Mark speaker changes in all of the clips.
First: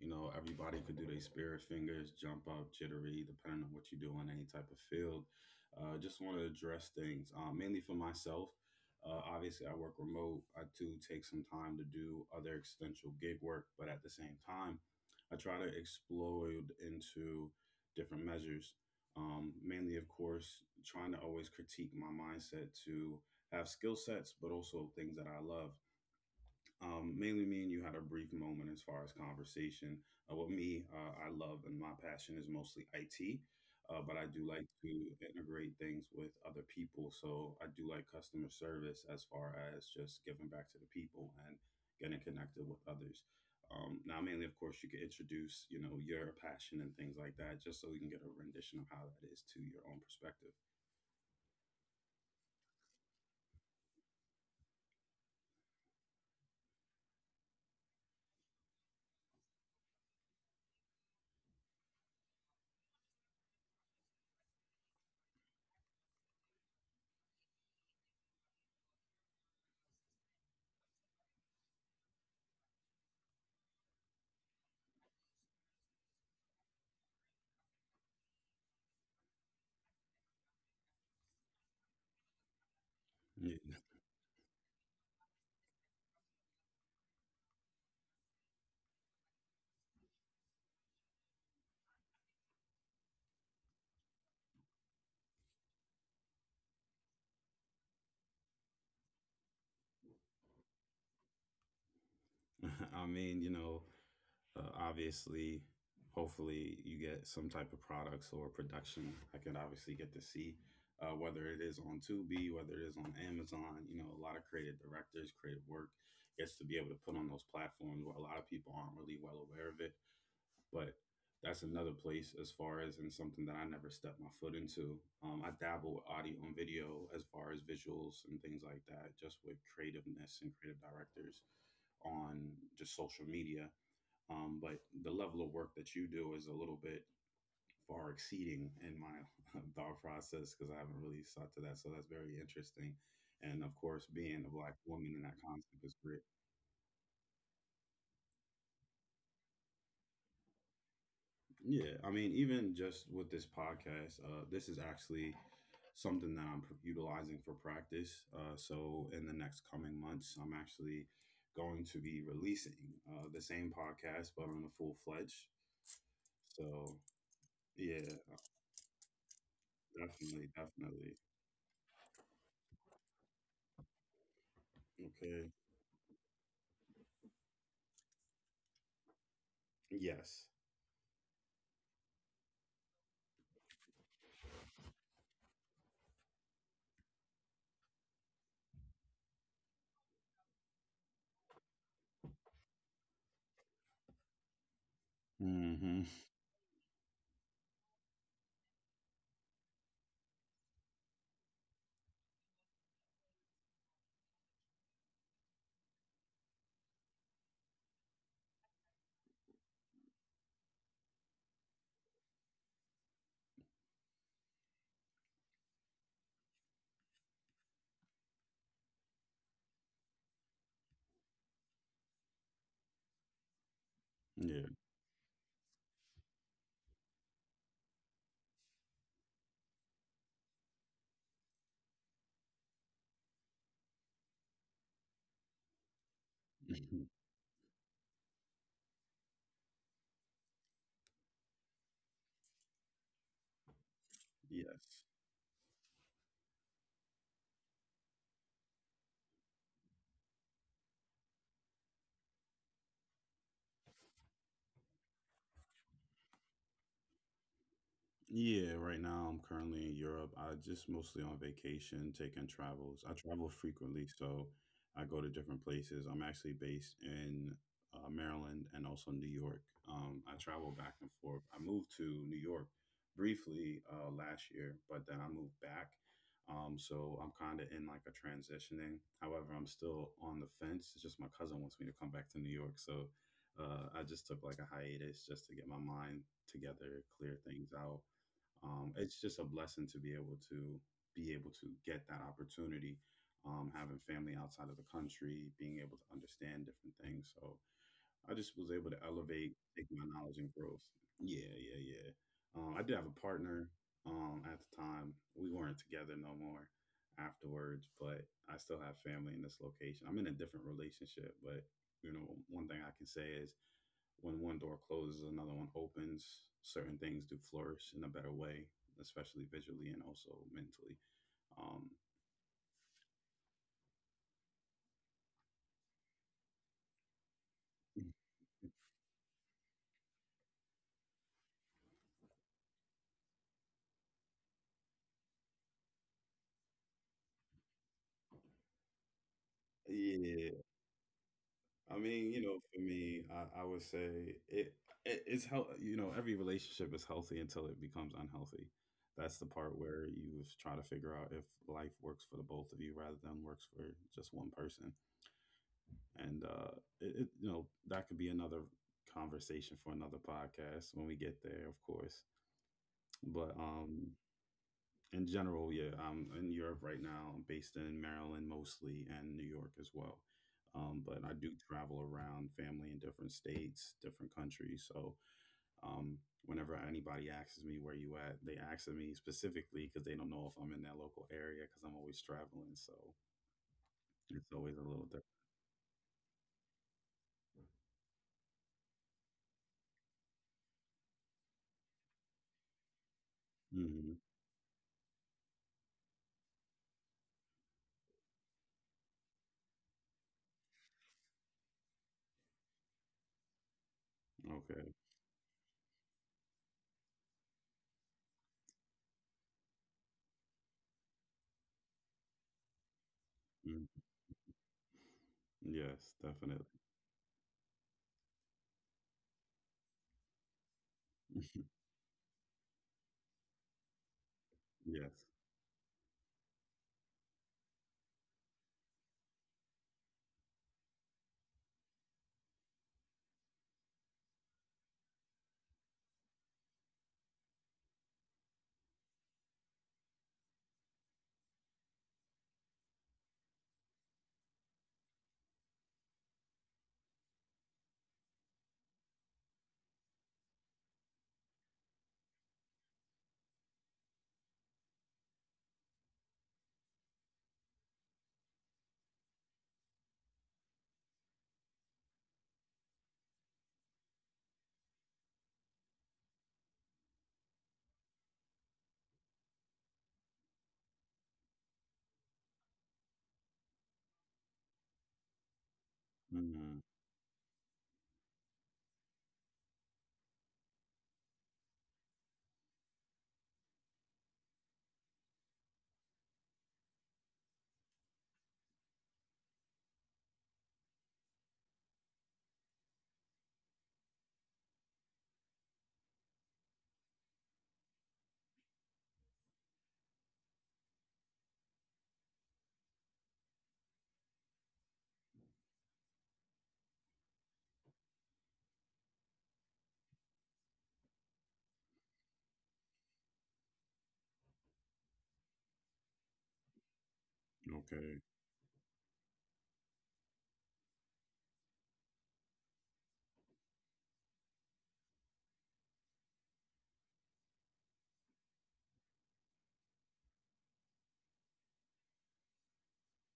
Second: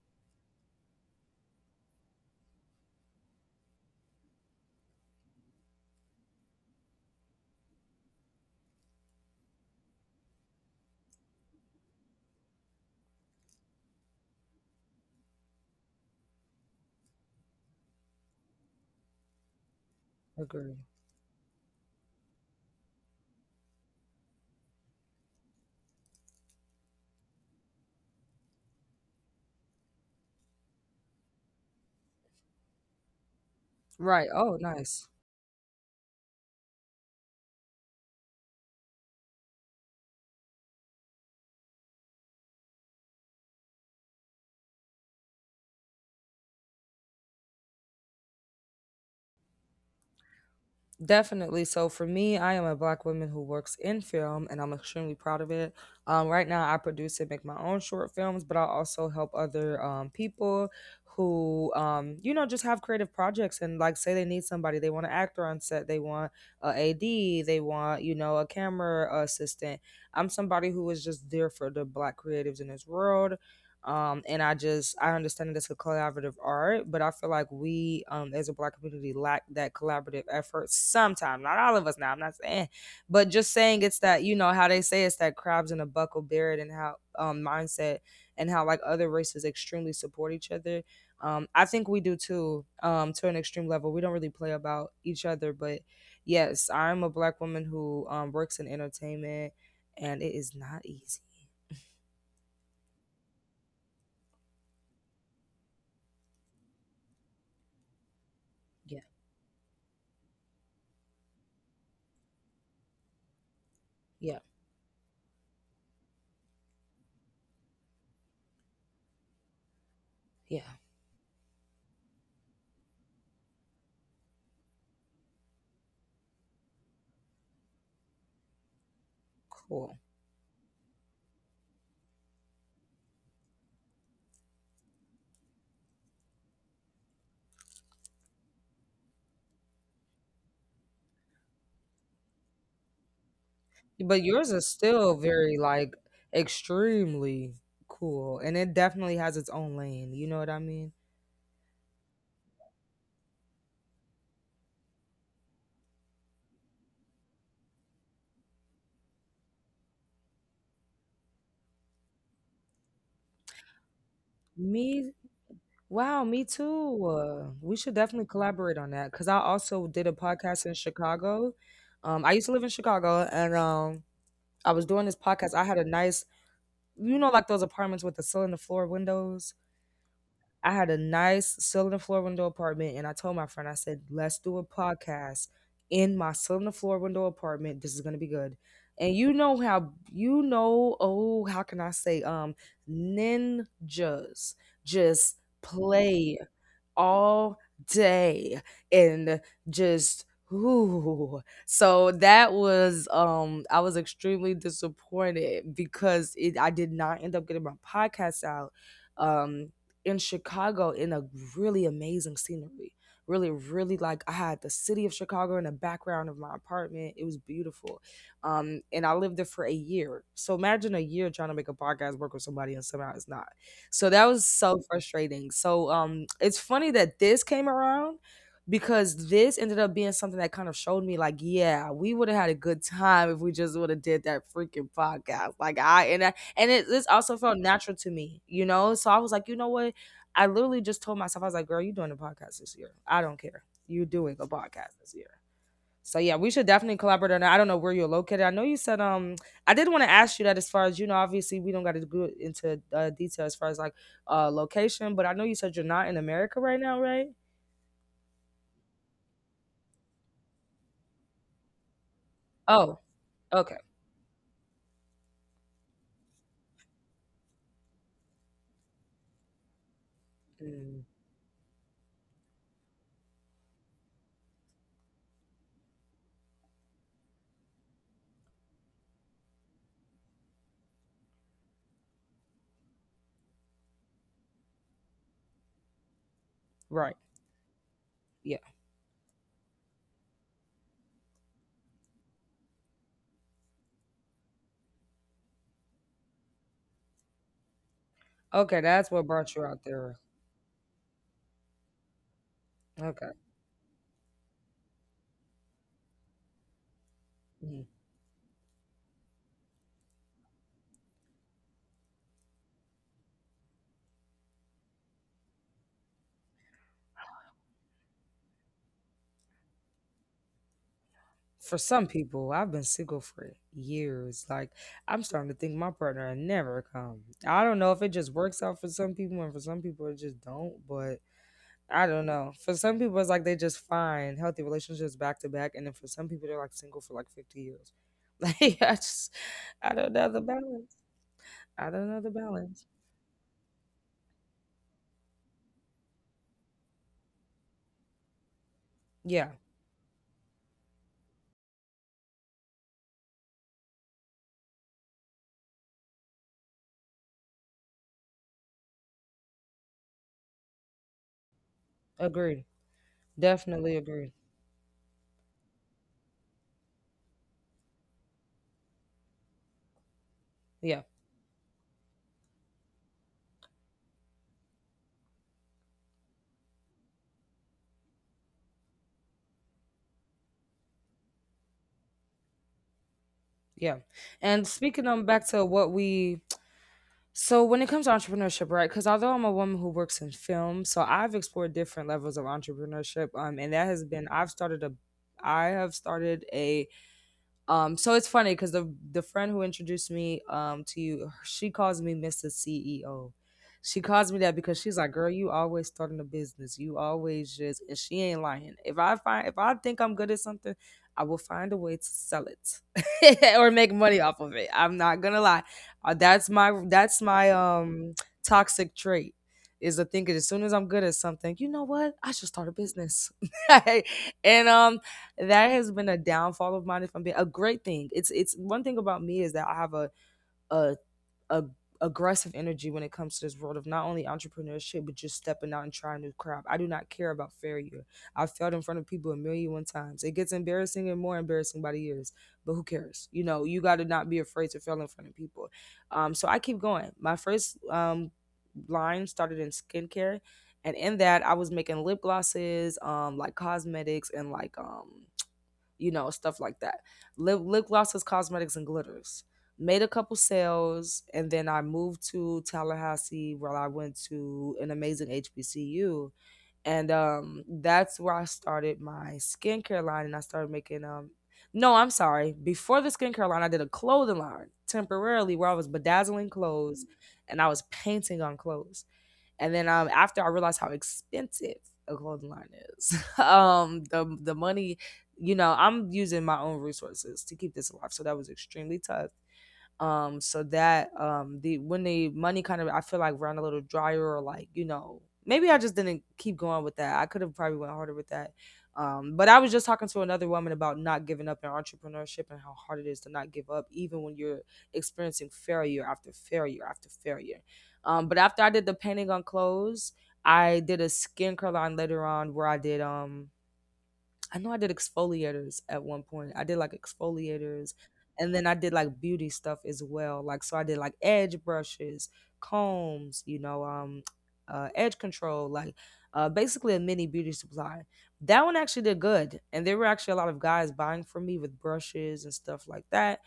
Speaker 1: You know, everybody could do their spirit fingers, jump up, jittery, depending on what you do in any type of field. Just want to address things, mainly for myself. Obviously, I work remote. I do take some time to do other extensional gig work, but at the same time, I try to explode into different measures. Mainly, of course,
Speaker 2: Agree.
Speaker 1: trying to always critique my mindset to have skill sets, but also things that I love mainly, me and you had a brief moment as far as conversation. I love and my passion is mostly IT, but
Speaker 2: Right.
Speaker 1: I do
Speaker 2: Oh,
Speaker 1: like to
Speaker 2: nice.
Speaker 1: integrate things with other people. So I do like customer service as far as just giving back to the people and getting connected with others. Now, mainly, of course, you could introduce, you know, your passion and things like that, just so you can get a rendition of how that is to your own perspective.
Speaker 2: Definitely. So for me, I am a black woman who works in film and I'm extremely proud of it. Right now, I produce and make my own short films, but I also help other people who, you know, just have creative projects and like say they need somebody, they want an actor on set, they want a AD, they want, you know, a camera assistant. I'm somebody who is just there for the black creatives in this world, and I understand that it's a collaborative art, but I feel like we, as a black community, lack that collaborative effort sometimes. Not all of us, now, I'm not saying, but just saying,
Speaker 1: Yeah.
Speaker 2: it's that, you know how they say, it's that crabs in a buckle beard and how, mindset, and how like other races extremely support each other. I think we do too, to an extreme level. We don't really play about each other. But yes, I'm a black woman who works in entertainment, and it is not easy.
Speaker 1: I mean, you know, obviously hopefully you get some type of products or
Speaker 2: Yeah,
Speaker 1: production I can obviously get to see, whether it is on Tubi, whether it is on Amazon. You know, a
Speaker 2: yeah,
Speaker 1: lot of creative directors, creative work gets to be able to put on those platforms where a lot of people aren't really well aware of it.
Speaker 2: yeah.
Speaker 1: But that's another place as far as and something that I never stepped my foot into. I dabble with audio and video as far as visuals and things like that, just with
Speaker 2: Cool.
Speaker 1: creativeness and creative directors on just social media, but the level of work that you do is a little bit far exceeding in my thought process, because I haven't really sought to that. So that's very interesting. And of course,
Speaker 2: But yours
Speaker 1: being a
Speaker 2: is
Speaker 1: black
Speaker 2: still
Speaker 1: woman in that
Speaker 2: very
Speaker 1: concept
Speaker 2: like
Speaker 1: is great.
Speaker 2: extremely cool, and it definitely has its own lane. You know what I mean?
Speaker 1: Yeah, I mean, even just with this podcast, this is actually something that I'm utilizing for practice. So in the next coming months, I'm actually going to be releasing the same podcast, but on a full
Speaker 2: Me,
Speaker 1: fledged.
Speaker 2: wow, me
Speaker 1: So
Speaker 2: too. We should
Speaker 1: yeah,
Speaker 2: definitely collaborate on that, cuz I also did a
Speaker 1: definitely,
Speaker 2: podcast in
Speaker 1: definitely.
Speaker 2: Chicago. I used to live in Chicago, and I was doing this podcast.
Speaker 1: Okay.
Speaker 2: I had a nice, you know, like those apartments with the ceiling to floor windows.
Speaker 1: Yes.
Speaker 2: I had a nice cylinder floor window apartment, and I told my friend, I said, let's do a podcast in my cylinder floor window apartment. This is gonna be good. And you know, how you know, oh, how can I say, ninjas just
Speaker 1: Hmm.
Speaker 2: play all day and just ooh. So that was, I was extremely disappointed because it I did not end up getting my podcast out. Um in Chicago, in a really amazing scenery. Really, really, like I had the city of Chicago in the background of my apartment. It was beautiful. And I lived there for a year. So imagine a year trying to make a podcast work with somebody and somehow it's not. So that was
Speaker 1: Yeah.
Speaker 2: so frustrating. So it's funny that this came around, because this ended up being something that kind of showed me, like, yeah, we would have had a good time if we just would have did that freaking podcast. And this also felt natural to me, you know. So I was like, you know what, I literally just told myself, I was like, girl, you doing a podcast this year. I don't care. You doing a podcast
Speaker 1: Yes.
Speaker 2: this year. So yeah, we should definitely collaborate on that. I don't know where you're located. I know you said, I did want to ask you that, as far as, you know, obviously we don't got to go into, detail as far as like, location, but I know you said you're not in America right now, right?
Speaker 1: Yeah, right now I'm currently in Europe. I just mostly on vacation, taking
Speaker 2: Oh,
Speaker 1: travels. I travel
Speaker 2: okay.
Speaker 1: frequently, so I go to different places. I'm actually based in Maryland and also New York. I travel
Speaker 2: Mm,
Speaker 1: back and forth. I moved to New York briefly last year, but then I moved back. So I'm kind of in like a transitioning. However, I'm still on the fence. It's just my cousin wants me to come back to New York, so I just took like a hiatus just to get my mind together,
Speaker 2: right.
Speaker 1: clear things out.
Speaker 2: Yeah.
Speaker 1: It's just a blessing to be able to be able to get that opportunity, having family outside of the country, being able to understand different things. So I just was
Speaker 2: Okay,
Speaker 1: able to
Speaker 2: that's what brought
Speaker 1: elevate,
Speaker 2: you out
Speaker 1: take my
Speaker 2: there.
Speaker 1: knowledge and growth. Yeah, yeah, yeah. I did have a
Speaker 2: Okay.
Speaker 1: partner at the time. We weren't together no more
Speaker 2: Mm-hmm.
Speaker 1: afterwards, but I still have family in this location. I'm in a different relationship, but you know one thing I can say is, when one door closes, another one opens. Certain things do flourish in a better way, especially visually and also mentally.
Speaker 2: For some
Speaker 1: Um,
Speaker 2: people, I've been single for years. Like, I'm starting to think my partner will never come. I don't know if it just works out for some people, and for some people, it just don't. But I don't know. For some people, it's like they just find healthy relationships back to back. And then for some people, they're like single for like 50 years. Like, I just, I don't know the
Speaker 1: yeah,
Speaker 2: balance. I don't
Speaker 1: I
Speaker 2: know the
Speaker 1: mean, you know,
Speaker 2: balance.
Speaker 1: for me, I would say it's how, you know, every relationship is healthy until it becomes unhealthy.
Speaker 2: Yeah,
Speaker 1: That's the part where you try to figure out if life works for the both of you rather than works for just one person. And it, it you know that could be another conversation for another podcast when we get there, of course.
Speaker 2: agreed.
Speaker 1: But
Speaker 2: Definitely agreed.
Speaker 1: in general, yeah, I'm in Europe right now. I'm based in Maryland mostly and New York as well.
Speaker 2: Yeah,
Speaker 1: But I do travel around family in different states, different countries. So um, whenever anybody asks me where you at, they ask me specifically because they don't know if I'm in that local area, because I'm always traveling. So
Speaker 2: yeah.
Speaker 1: it's
Speaker 2: And
Speaker 1: always a
Speaker 2: speaking
Speaker 1: little
Speaker 2: on
Speaker 1: different.
Speaker 2: back to what we So when it comes to entrepreneurship, right? Because although I'm a woman who works in film, so I've explored different levels of entrepreneurship, and that has been
Speaker 1: Hmm.
Speaker 2: I've started a, I have started a, so it's funny because the friend who introduced me to you, she calls me Mr. CEO. She calls me that because she's
Speaker 1: Okay.
Speaker 2: like, "Girl, you always starting a business. You always just," and she ain't lying. If I think I'm good at something, I will find a way to sell it or make
Speaker 1: Mm.
Speaker 2: money off of it. I'm not gonna lie.
Speaker 1: Yes,
Speaker 2: That's
Speaker 1: definitely.
Speaker 2: my, that's my toxic trait, is to think as soon as I'm good at something, you know what? I should start a business. And
Speaker 1: Yes.
Speaker 2: that has been a downfall of mine. If I'm being, a great thing, it's one thing about me is that I have a, a, a aggressive energy when it comes to this world of not only entrepreneurship, but just stepping out and trying new crap. I do not care about failure. I've failed in front of people a million one times. It gets embarrassing and more embarrassing by the years, but who cares? You know, you got to not be afraid to fail in front of people. So I keep going. My first line started in skincare, and in that I was making lip glosses, like cosmetics, and like, you know, stuff like that. Lip glosses, cosmetics, and glitters. Made a couple sales, and then I moved to Tallahassee, where I went to an amazing HBCU, and that's where I started my skincare line, and I started making No, I'm sorry. Before the skincare line, I did a clothing line temporarily, where I was bedazzling
Speaker 1: Hmm.
Speaker 2: clothes and I was painting on clothes. And then after I realized how expensive a clothing line is, the money, you know, I'm using my own resources to keep this alive. So that was extremely tough. So that The when the money kind of, I feel like, ran a little drier, or like, you know, maybe I just didn't keep going with that. I could have probably went harder with that. But I was just talking to another woman about not giving up in entrepreneurship, and how hard it is to not give up even when you're experiencing failure after failure after failure. But after I did the painting on clothes, I did a skincare line later on, where I did I know I did exfoliators at one point. I did like exfoliators,
Speaker 1: Okay.
Speaker 2: and then I did like beauty stuff as well. Like, so I did like edge brushes, combs, you know, edge control, like, basically a mini beauty supply. That one actually did good. And there were actually a lot of guys buying from me with brushes and stuff like that.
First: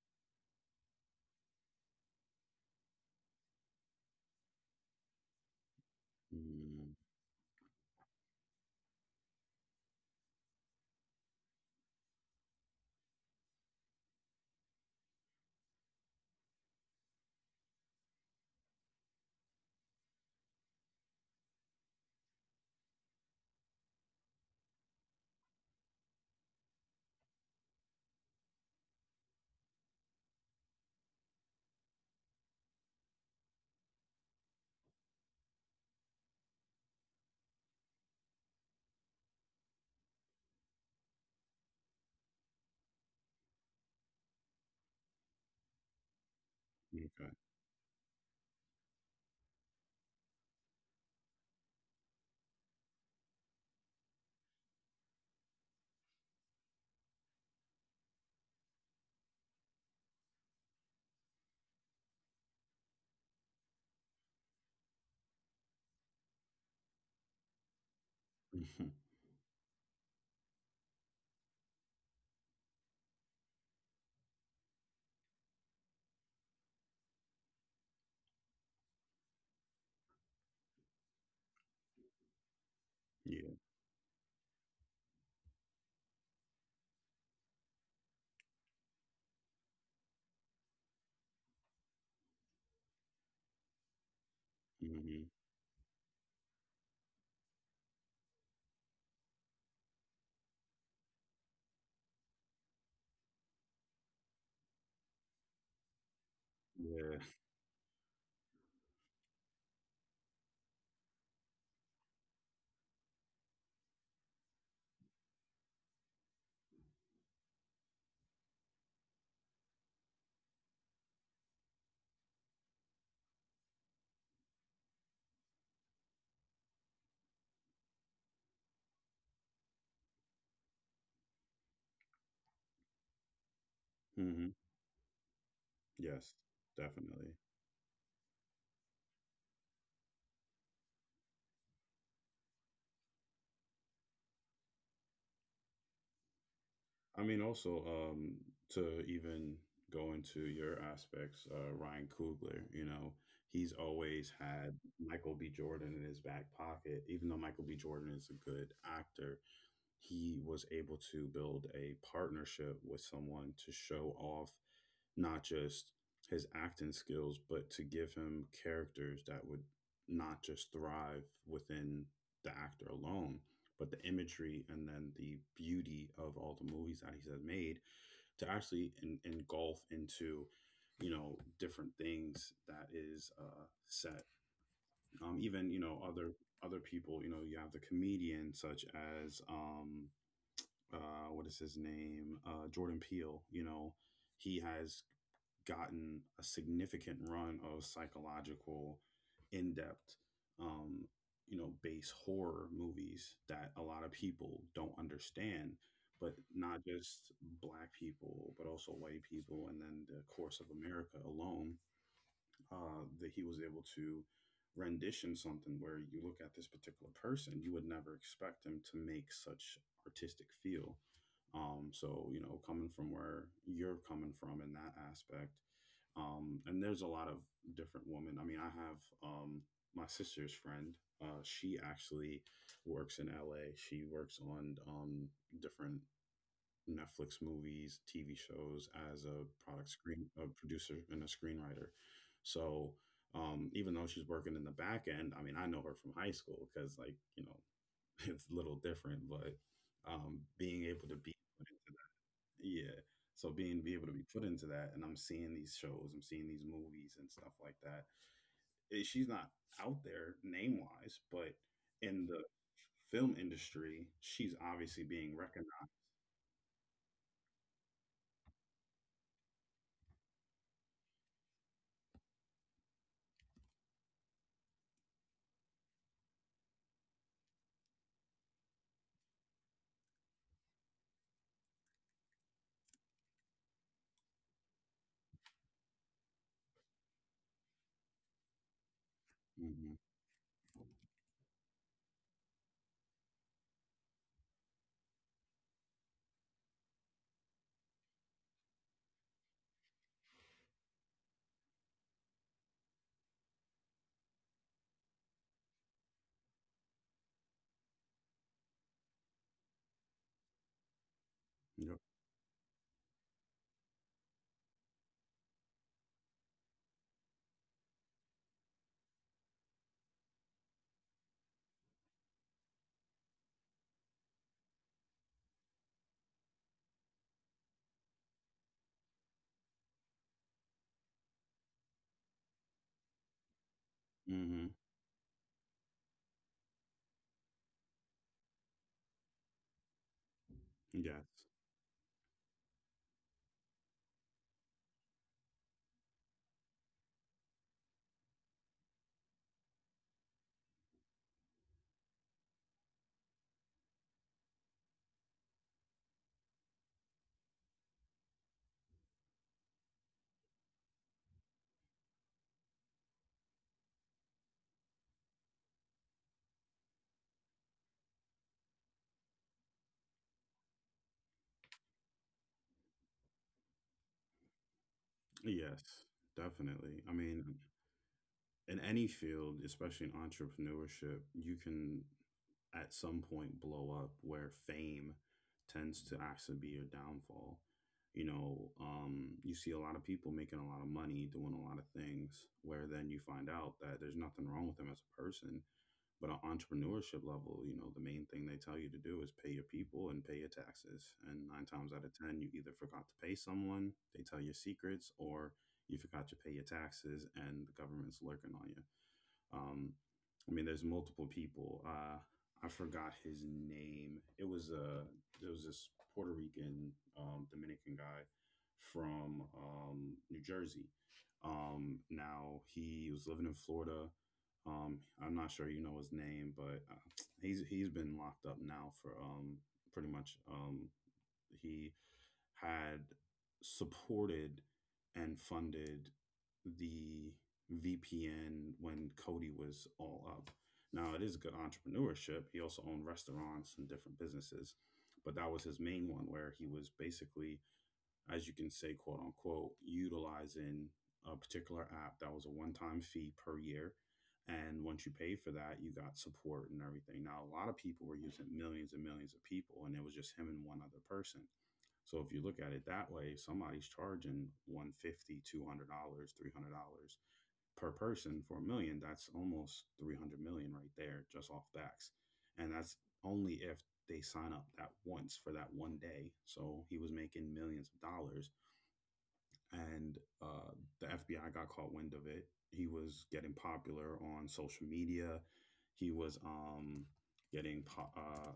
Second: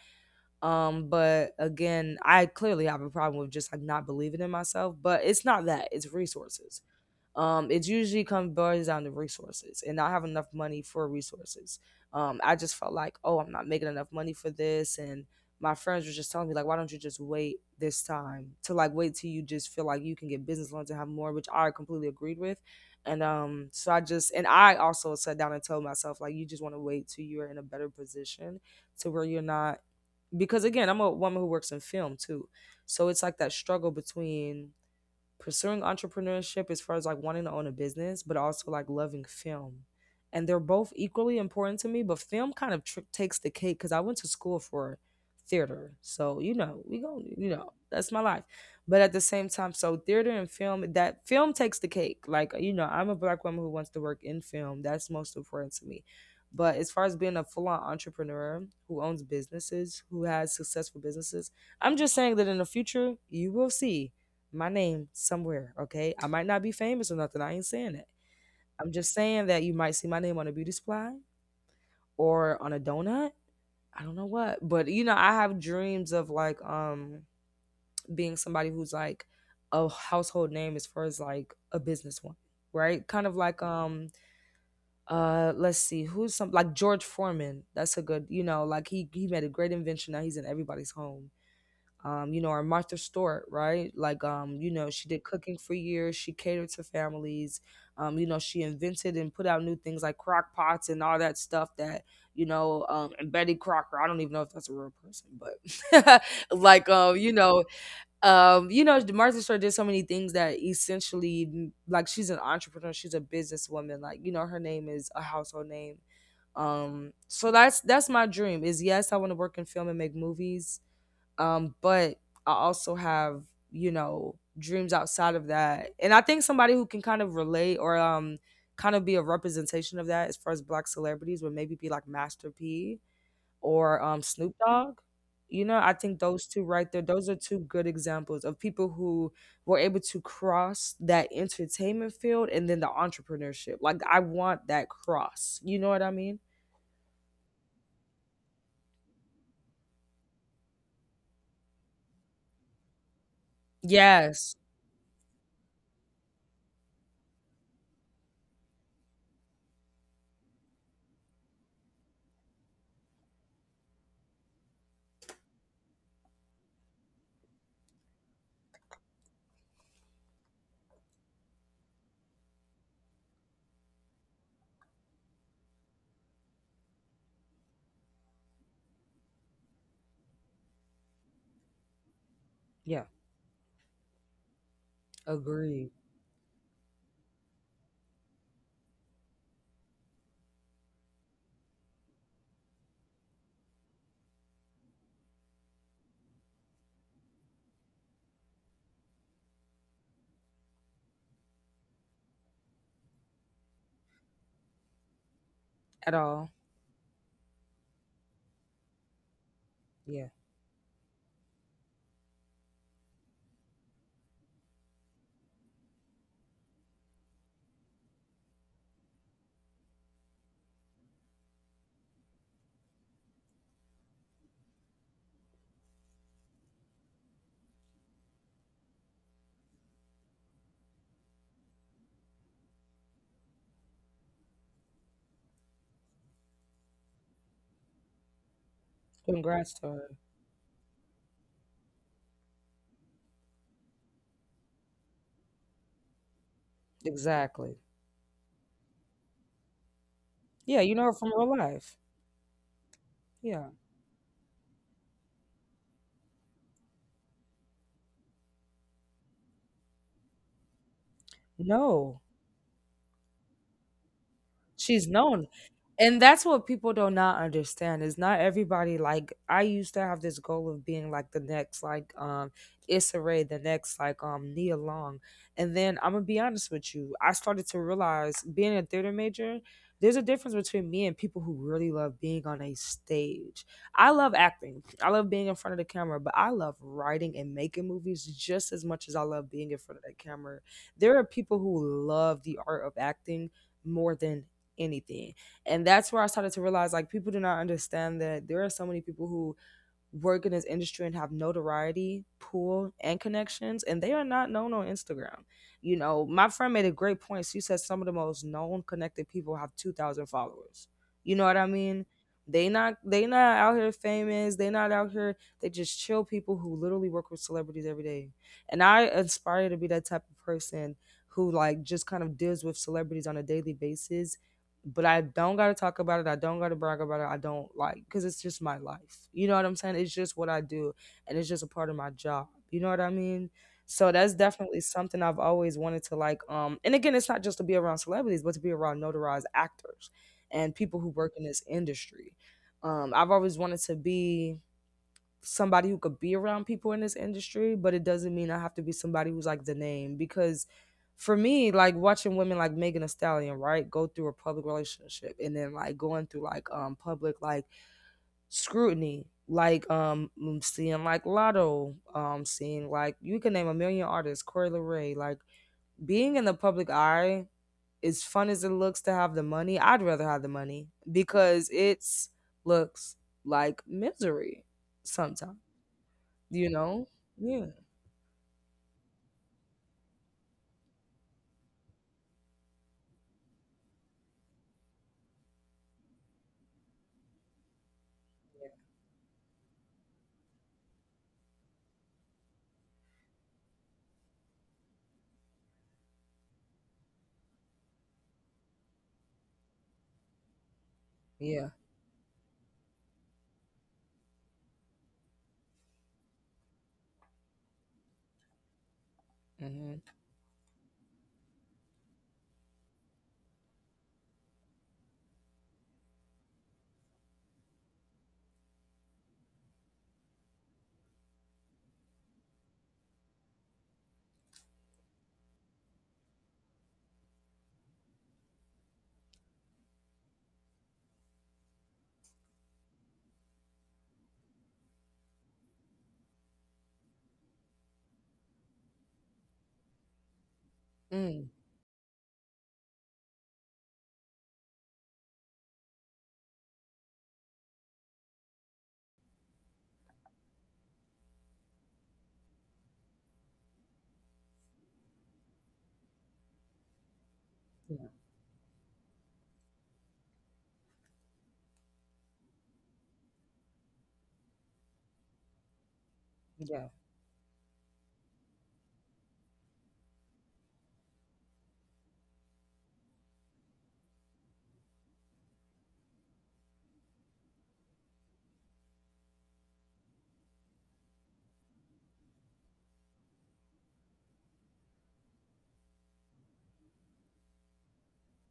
Speaker 2: But again, I clearly have a problem with just like not believing in myself, but it's not that. It's resources.
Speaker 1: Mm.
Speaker 2: It usually comes boils down to resources and not have enough money for resources. I just felt like, oh, I'm not making enough money for this, and my friends were just telling me like, why don't you just wait this time to like, wait till you just feel like you can get business loans and have more, which I completely agreed with. And so I just, and I also sat down and told myself like, you just want to wait till you're in a better position, to where you're not, because again, I'm a woman who works in film too. So it's like that struggle between pursuing entrepreneurship as far as like wanting to own a business, but also like loving film. And they're both equally important to me, but film kind of takes the cake because I went to school for theater. So, you know, we go,
Speaker 1: Okay.
Speaker 2: you know, that's my life. But at the same time, so theater and film, that film takes the cake. Like, you know, I'm a black woman who wants to work in film. That's most important to me. But as far as being a full on entrepreneur who owns businesses, who has successful businesses, I'm just saying that in the future, you will see my name somewhere, okay? I might not be famous or nothing. I ain't saying that. I'm just saying that you might see my name on a beauty supply or on a donut. I don't know what, but you know, I have dreams of like being somebody who's like a household name as far as like a businesswoman, right? Kind of
Speaker 1: Yeah.
Speaker 2: like, let's see, who's some like, George Foreman. That's a good, you know, like he made a great invention. Now he's in everybody's home. You know, or Martha Stewart, right? Like, you know, she did
Speaker 1: Hmm.
Speaker 2: cooking for years. She catered to families. She invented and put out new things like crock pots and all that stuff and Betty Crocker. I don't even know if that's a real person, but like, um,
Speaker 1: Yeah.
Speaker 2: you know, Martha Stewart did so many things that essentially, she's an entrepreneur. She's a businesswoman. Her name is a household name. So that's my dream. Is yes, I want to work in film and make movies, but I also have dreams outside of that, and I think somebody who can kind of relate or kind of be a representation of that as far as black celebrities would maybe be like Master P or
Speaker 1: Hmm.
Speaker 2: Snoop Dogg. You know, I think
Speaker 1: Yes,
Speaker 2: those two right there, those
Speaker 1: definitely.
Speaker 2: are two good examples of people who were able to cross that entertainment field and then the entrepreneurship. Like I want that cross. You know what I mean?
Speaker 1: I mean, also to even go into your aspects, Ryan Coogler, you know, he's always
Speaker 2: Yes.
Speaker 1: had Michael B. Jordan in his back pocket. Even though Michael B. Jordan is a good actor, he was able to build a partnership with someone to show off not just his acting skills, but to give him characters that would not just thrive within the actor alone, but the imagery and then the beauty of all the movies that he's made to actually engulf into, you know, different things that
Speaker 2: Yeah.
Speaker 1: is set. Even you
Speaker 2: Agreed.
Speaker 1: know other people. You know you have the comedian such as what is his name, Jordan Peele. You know he has gotten a significant run of psychological, in depth, um, you know, base horror movies that a lot of people don't understand.
Speaker 2: At
Speaker 1: But
Speaker 2: all.
Speaker 1: not just black people, but also white people, and then the
Speaker 2: Yeah.
Speaker 1: course of America alone, that he was able to rendition something where you look at this particular person, you would never expect him to make such artistic feel. So you know, coming from where you're coming from in that aspect, and there's a lot of different women. I mean, I have um, my sister's friend. She actually works in LA. She works on different Netflix movies, TV shows as a
Speaker 2: Congrats
Speaker 1: product
Speaker 2: to her.
Speaker 1: screen, a producer and a screenwriter. So even though she's working in the back end, I mean, I know her from high school, because like you know
Speaker 2: Exactly.
Speaker 1: it's a little different, but being
Speaker 2: Yeah, you
Speaker 1: able
Speaker 2: know
Speaker 1: to
Speaker 2: her
Speaker 1: be,
Speaker 2: from real life.
Speaker 1: yeah. So
Speaker 2: Yeah.
Speaker 1: being be able to be put into that, and I'm seeing these shows, I'm seeing these movies and stuff like that. Eh, she's not out there name wise, but in
Speaker 2: No.
Speaker 1: the film industry, she's obviously
Speaker 2: She's
Speaker 1: being
Speaker 2: known,
Speaker 1: recognized.
Speaker 2: and that's what people do not understand is not everybody like I used to have this goal of being like the next Issa Rae, the next Nia Long, and then I'm gonna be honest with you, I started to realize being a theater major, there's a difference between me and people who really love being on a stage. I love acting, I love being in front of the camera, but I love writing and making movies just as much as I love being in
Speaker 1: Hmm.
Speaker 2: front of that camera. There are people who love the art of acting more than anything, and that's where I started to realize like people do not understand that there are so many people who work in this industry and have notoriety, pool, and connections, and they are not known on Instagram. You know, my friend made a great point. She said some of the most known connected people have 2,000 followers. You know what I
Speaker 1: Yep.
Speaker 2: mean? They not out here famous. They not out here. They just chill people who literally work with celebrities every day. And I aspire to be that type of person who like just kind of deals with celebrities on a daily basis, but I don't got to talk about it. I don't got to brag about it. I don't like because it's just my life. You know what I'm saying? It's just what I do, and it's just a part of my job. You know what I mean? So that's
Speaker 1: Hmm.
Speaker 2: definitely something I've always wanted to like. And again, it's not just to be around celebrities, but to be around notarized actors and people who
Speaker 1: Yes.
Speaker 2: work in this industry. I've always wanted to be somebody who could be around people in this industry, but it doesn't mean I have to be somebody who's like the name because for me, like watching women like Megan Thee Stallion, right, go through a public relationship and then like going through public like scrutiny, seeing like Lotto, seeing like you can name a million artists, Corey LeRae, like being in the public eye, as fun as it looks to have the money, I'd rather have the money because it's looks like misery sometimes,
Speaker 1: Yes.
Speaker 2: you
Speaker 1: Definitely.
Speaker 2: know.
Speaker 1: I mean,
Speaker 2: Yeah.
Speaker 1: in any field, especially in entrepreneurship, you can at some point blow up where fame tends to actually be your downfall. You know, you see a lot of people making a lot of money, doing a lot of things, where then you find out that there's nothing wrong with them as a person. But on entrepreneurship level, you know, the main thing they tell you to do is pay your people and pay your taxes. And nine
Speaker 2: Yeah.
Speaker 1: times out of 10, you either forgot to pay someone, they tell your secrets, or you forgot to pay your taxes and the government's lurking on you. Um,
Speaker 2: hmm
Speaker 1: I mean, there's multiple people. I forgot his name. It was a there was this Puerto Rican Dominican guy from New Jersey. Now he was living in Florida. I'm not sure you know his name, but he's been locked up now for pretty much. He had supported and funded the VPN when Cody was all up. Now it is good
Speaker 2: mm,
Speaker 1: entrepreneurship. He also owned restaurants and different businesses, but that was his main one, where he was basically, as you can say, quote unquote, utilizing a particular app that was a one-time fee per year. And once you paid for that, you got support and everything. Now a lot of people
Speaker 2: yeah.
Speaker 1: were using, millions and millions of people, and it was just him and one other person. So if you look at it that way, somebody's charging 150, $200, 300
Speaker 2: yeah
Speaker 1: dollars three hundred dollars per person for a million. That's almost 300 million right there just off backs. And that's only if they sign up that once for that one day. So he was making millions of dollars, and the FBI got caught wind of it. He was getting popular on social media. He was getting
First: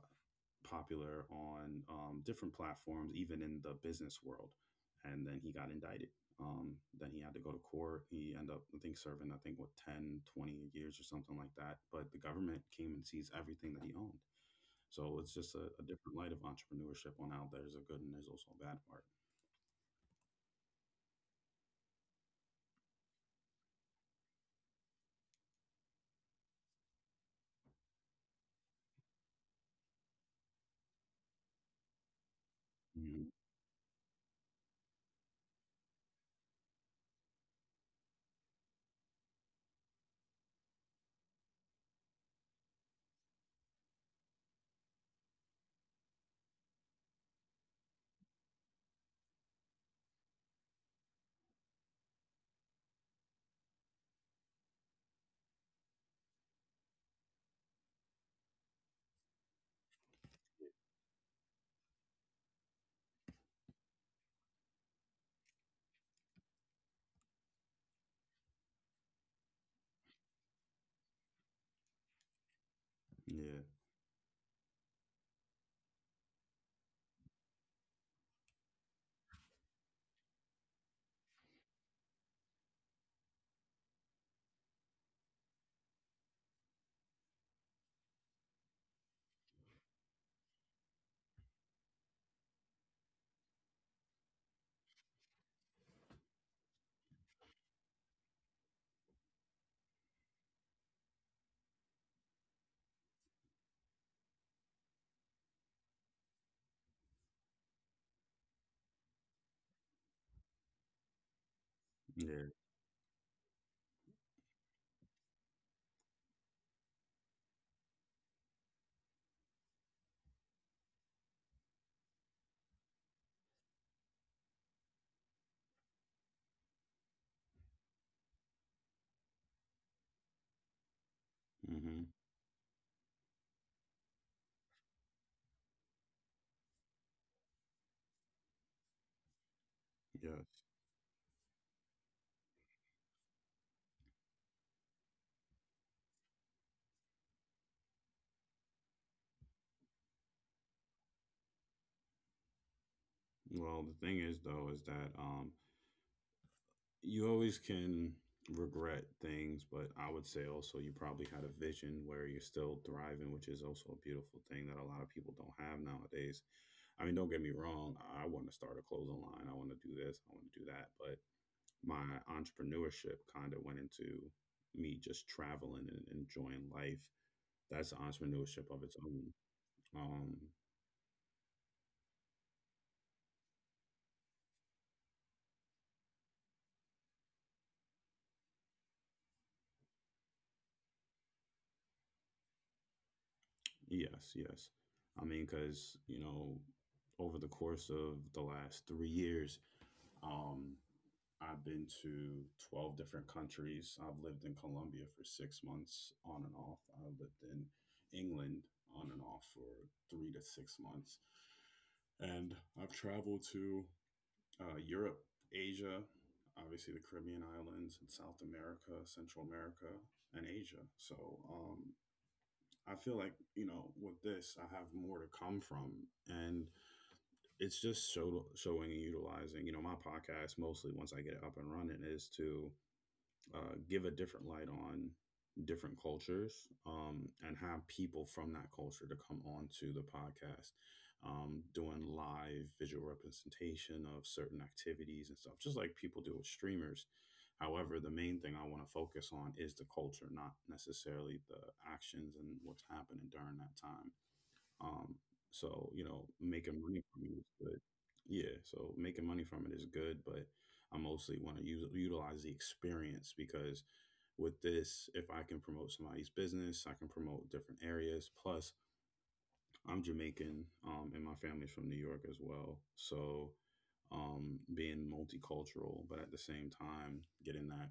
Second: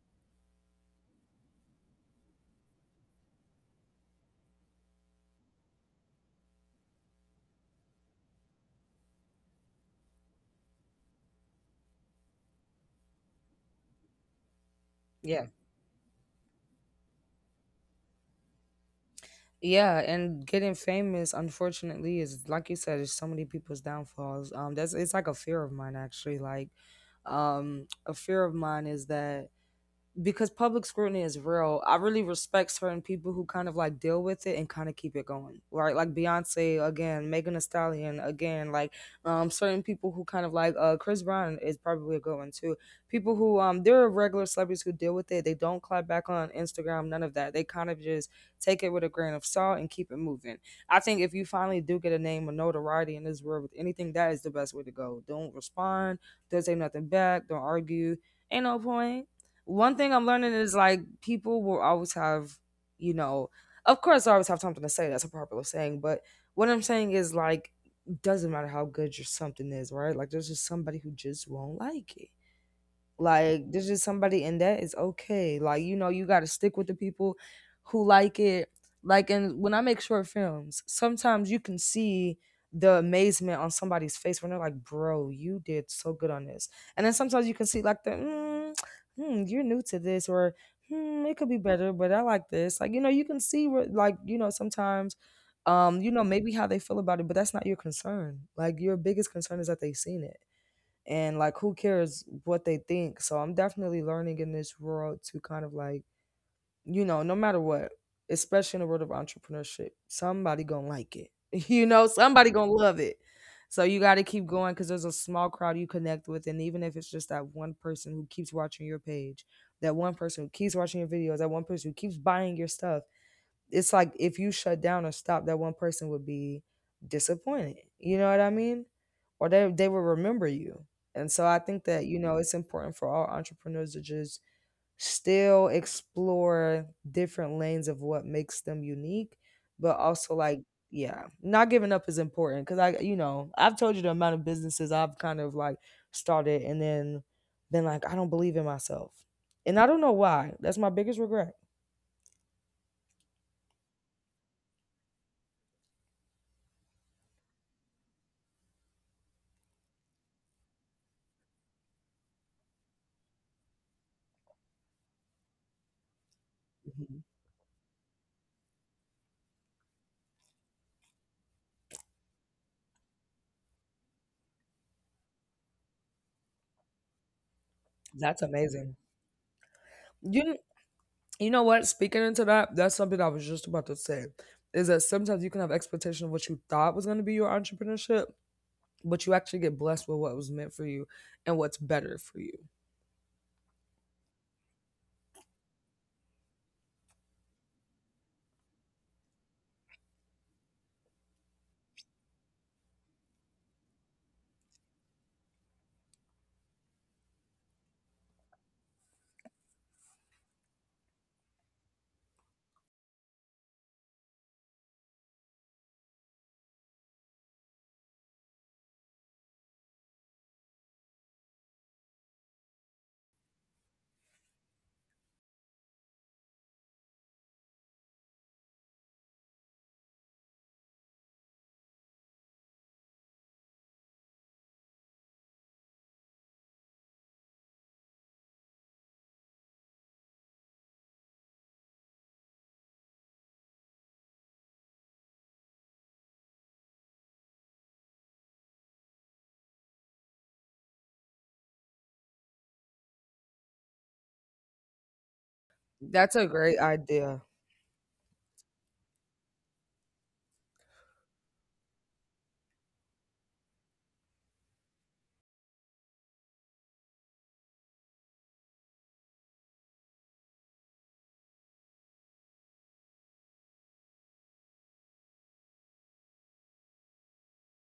Speaker 1: popular on different platforms, even in the business world. And then he got indicted. Then he had to go to court. He ended up, I think, serving, I think, what, 10, 20 years or something like that. But the government came and seized everything that he owned. So it's
Speaker 2: yeah
Speaker 1: just a different light of entrepreneurship on how there's a good and there's also a bad part.
Speaker 2: yeah and getting famous unfortunately is like you said is so many people's downfalls, that's it's like a fear of mine actually, like a fear of mine is that because public scrutiny is real. I really respect certain people
Speaker 1: Mhm.
Speaker 2: who kind of like deal with it and kind of keep it going, right? Like Beyonce again, Megan Thee Stallion again, like certain people who kind of Chris Brown is probably a good one too. People who there are regular celebrities who deal with it. They don't clap back on Instagram, none of that. They kind of just take it with a grain of salt and keep it moving. I think if you finally do get a name or notoriety in this world with anything, that is the best way to go. Don't respond, don't say nothing back, don't argue. Ain't no point. One thing I'm learning is like people will always have, you know, of course I always have something to say. That's a popular saying, but what I'm saying is like doesn't matter how good your something is, right? Like there's just somebody who just won't like it.
Speaker 1: Yeah.
Speaker 2: Like there's just somebody, and that is okay. Like, you know, you gotta stick with the people who like it. Like and when I make short films, sometimes you can see the amazement on somebody's face when they're like, bro, you did so good on this. And then sometimes you can see like the mm, hmm, you're new to this, or hmm, it could be better, but I like this. Like, you know, you can see where like, you know, sometimes maybe how they feel about it, but that's not your concern. Like your biggest concern is that they've seen it, and like who cares what they think. So I'm definitely learning in this world to kind of like no matter what, especially in the world of entrepreneurship, somebody gonna like it you know somebody
Speaker 1: Yeah.
Speaker 2: gonna love it. So you got to keep going because there's a small crowd you connect with, and even if it's just that one person who keeps watching your page, that one person who keeps watching your videos, that one person who keeps buying your stuff, it's like if you shut down or stop, that one person would be disappointed. You know what I mean? Or they will remember you. And so I think that
Speaker 1: Mhm.
Speaker 2: you know it's important for all entrepreneurs to just still explore different lanes of what makes them unique, but also
Speaker 1: Yes.
Speaker 2: like yeah, not giving up is important because I've told you the amount of businesses I've kind of like started and then been like I don't believe in myself, and I don't know why. That's my biggest regret.
Speaker 1: Well, the thing is though is that you always can regret things, but I would say also you probably had a vision where you're still thriving, which is also a beautiful thing that a lot of people don't have nowadays. I mean,
Speaker 2: Mhm.
Speaker 1: don't get me wrong, I want to start a clothing line, I want to do this, I want to do that, but my entrepreneurship kind of went into me just traveling and enjoying life. That's
Speaker 2: That's
Speaker 1: entrepreneurship of
Speaker 2: amazing.
Speaker 1: its own. Um,
Speaker 2: You You know what? Speaking into that, that's something I was just about to say. Is that sometimes you can have expectation of what you thought was going to be your entrepreneurship, but you actually get blessed with what was meant for you and what's better for you.
Speaker 1: Yes, yes. I mean, because, over the course of the last 3 years, um, I've been to 12 different countries. I've lived in Colombia for 6 months on and off. I lived in England on and off for 3 to 6 months. And I've traveled to Europe, Asia, obviously the Caribbean islands, and South America, Central America, and Asia. So um, I feel like with this I have more to come from, and it's just showing and utilizing. You know, my podcast mostly once I get it up and running is to give a different light on different cultures and have people from that culture to come on to the podcast doing live visual representation of certain activities and stuff just like people do with streamers. However, the main thing I want to focus on is the culture, not necessarily the actions and what's happening during that time. um, so
Speaker 2: That's a great
Speaker 1: making money from it
Speaker 2: idea.
Speaker 1: is good. Yeah, so making money from it is good, but I mostly want to use utilize the experience because with this, if I can promote somebody's business, I can promote different areas. Plus, I'm Jamaican, and my family's from New York as well. So, being multicultural, but at the same time, getting that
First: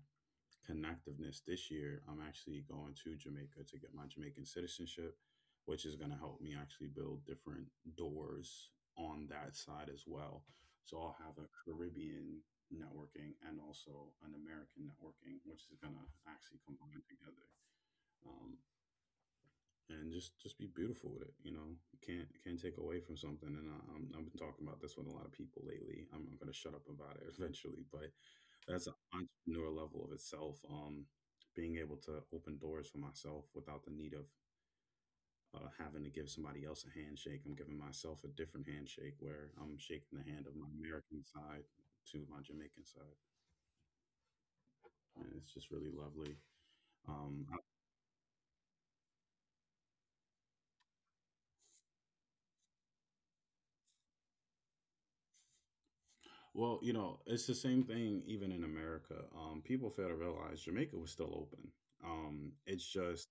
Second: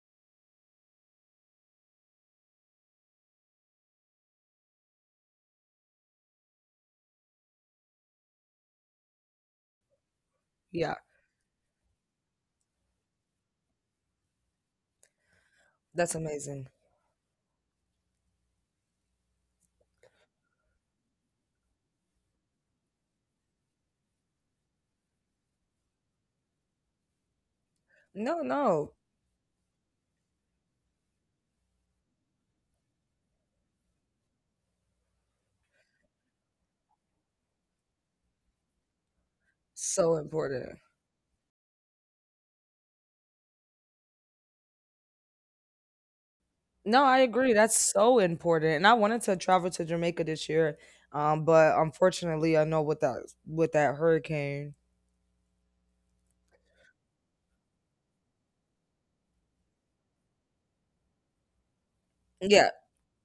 Speaker 1: connectiveness this year, I'm actually going to Jamaica to get my Jamaican citizenship, which is going to help me actually build different doors on that side as well.
Speaker 2: Yeah,
Speaker 1: So I'll have a Caribbean networking and also an American networking, which is going to
Speaker 2: that's
Speaker 1: actually
Speaker 2: amazing.
Speaker 1: combine together. Um, and just be beautiful with it. You know, you can't take away from something. And I've been talking about this with a lot of people lately. I'm going to shut up about it eventually, but
Speaker 2: No,
Speaker 1: that's
Speaker 2: no,
Speaker 1: an entrepreneur level of itself. Being able to open doors for myself without the need of having to give somebody else a handshake. I'm giving myself a different handshake where I'm
Speaker 2: so
Speaker 1: shaking the hand of my
Speaker 2: important.
Speaker 1: American side to my Jamaican side. And it's just really lovely.
Speaker 2: No, I
Speaker 1: Um,
Speaker 2: agree. That's so important. And I wanted to travel to Jamaica this year, but unfortunately, I know with that hurricane.
Speaker 1: Well, you know, it's the same thing even in America. People fail to realize Jamaica was still open.
Speaker 2: Yeah.
Speaker 1: It's just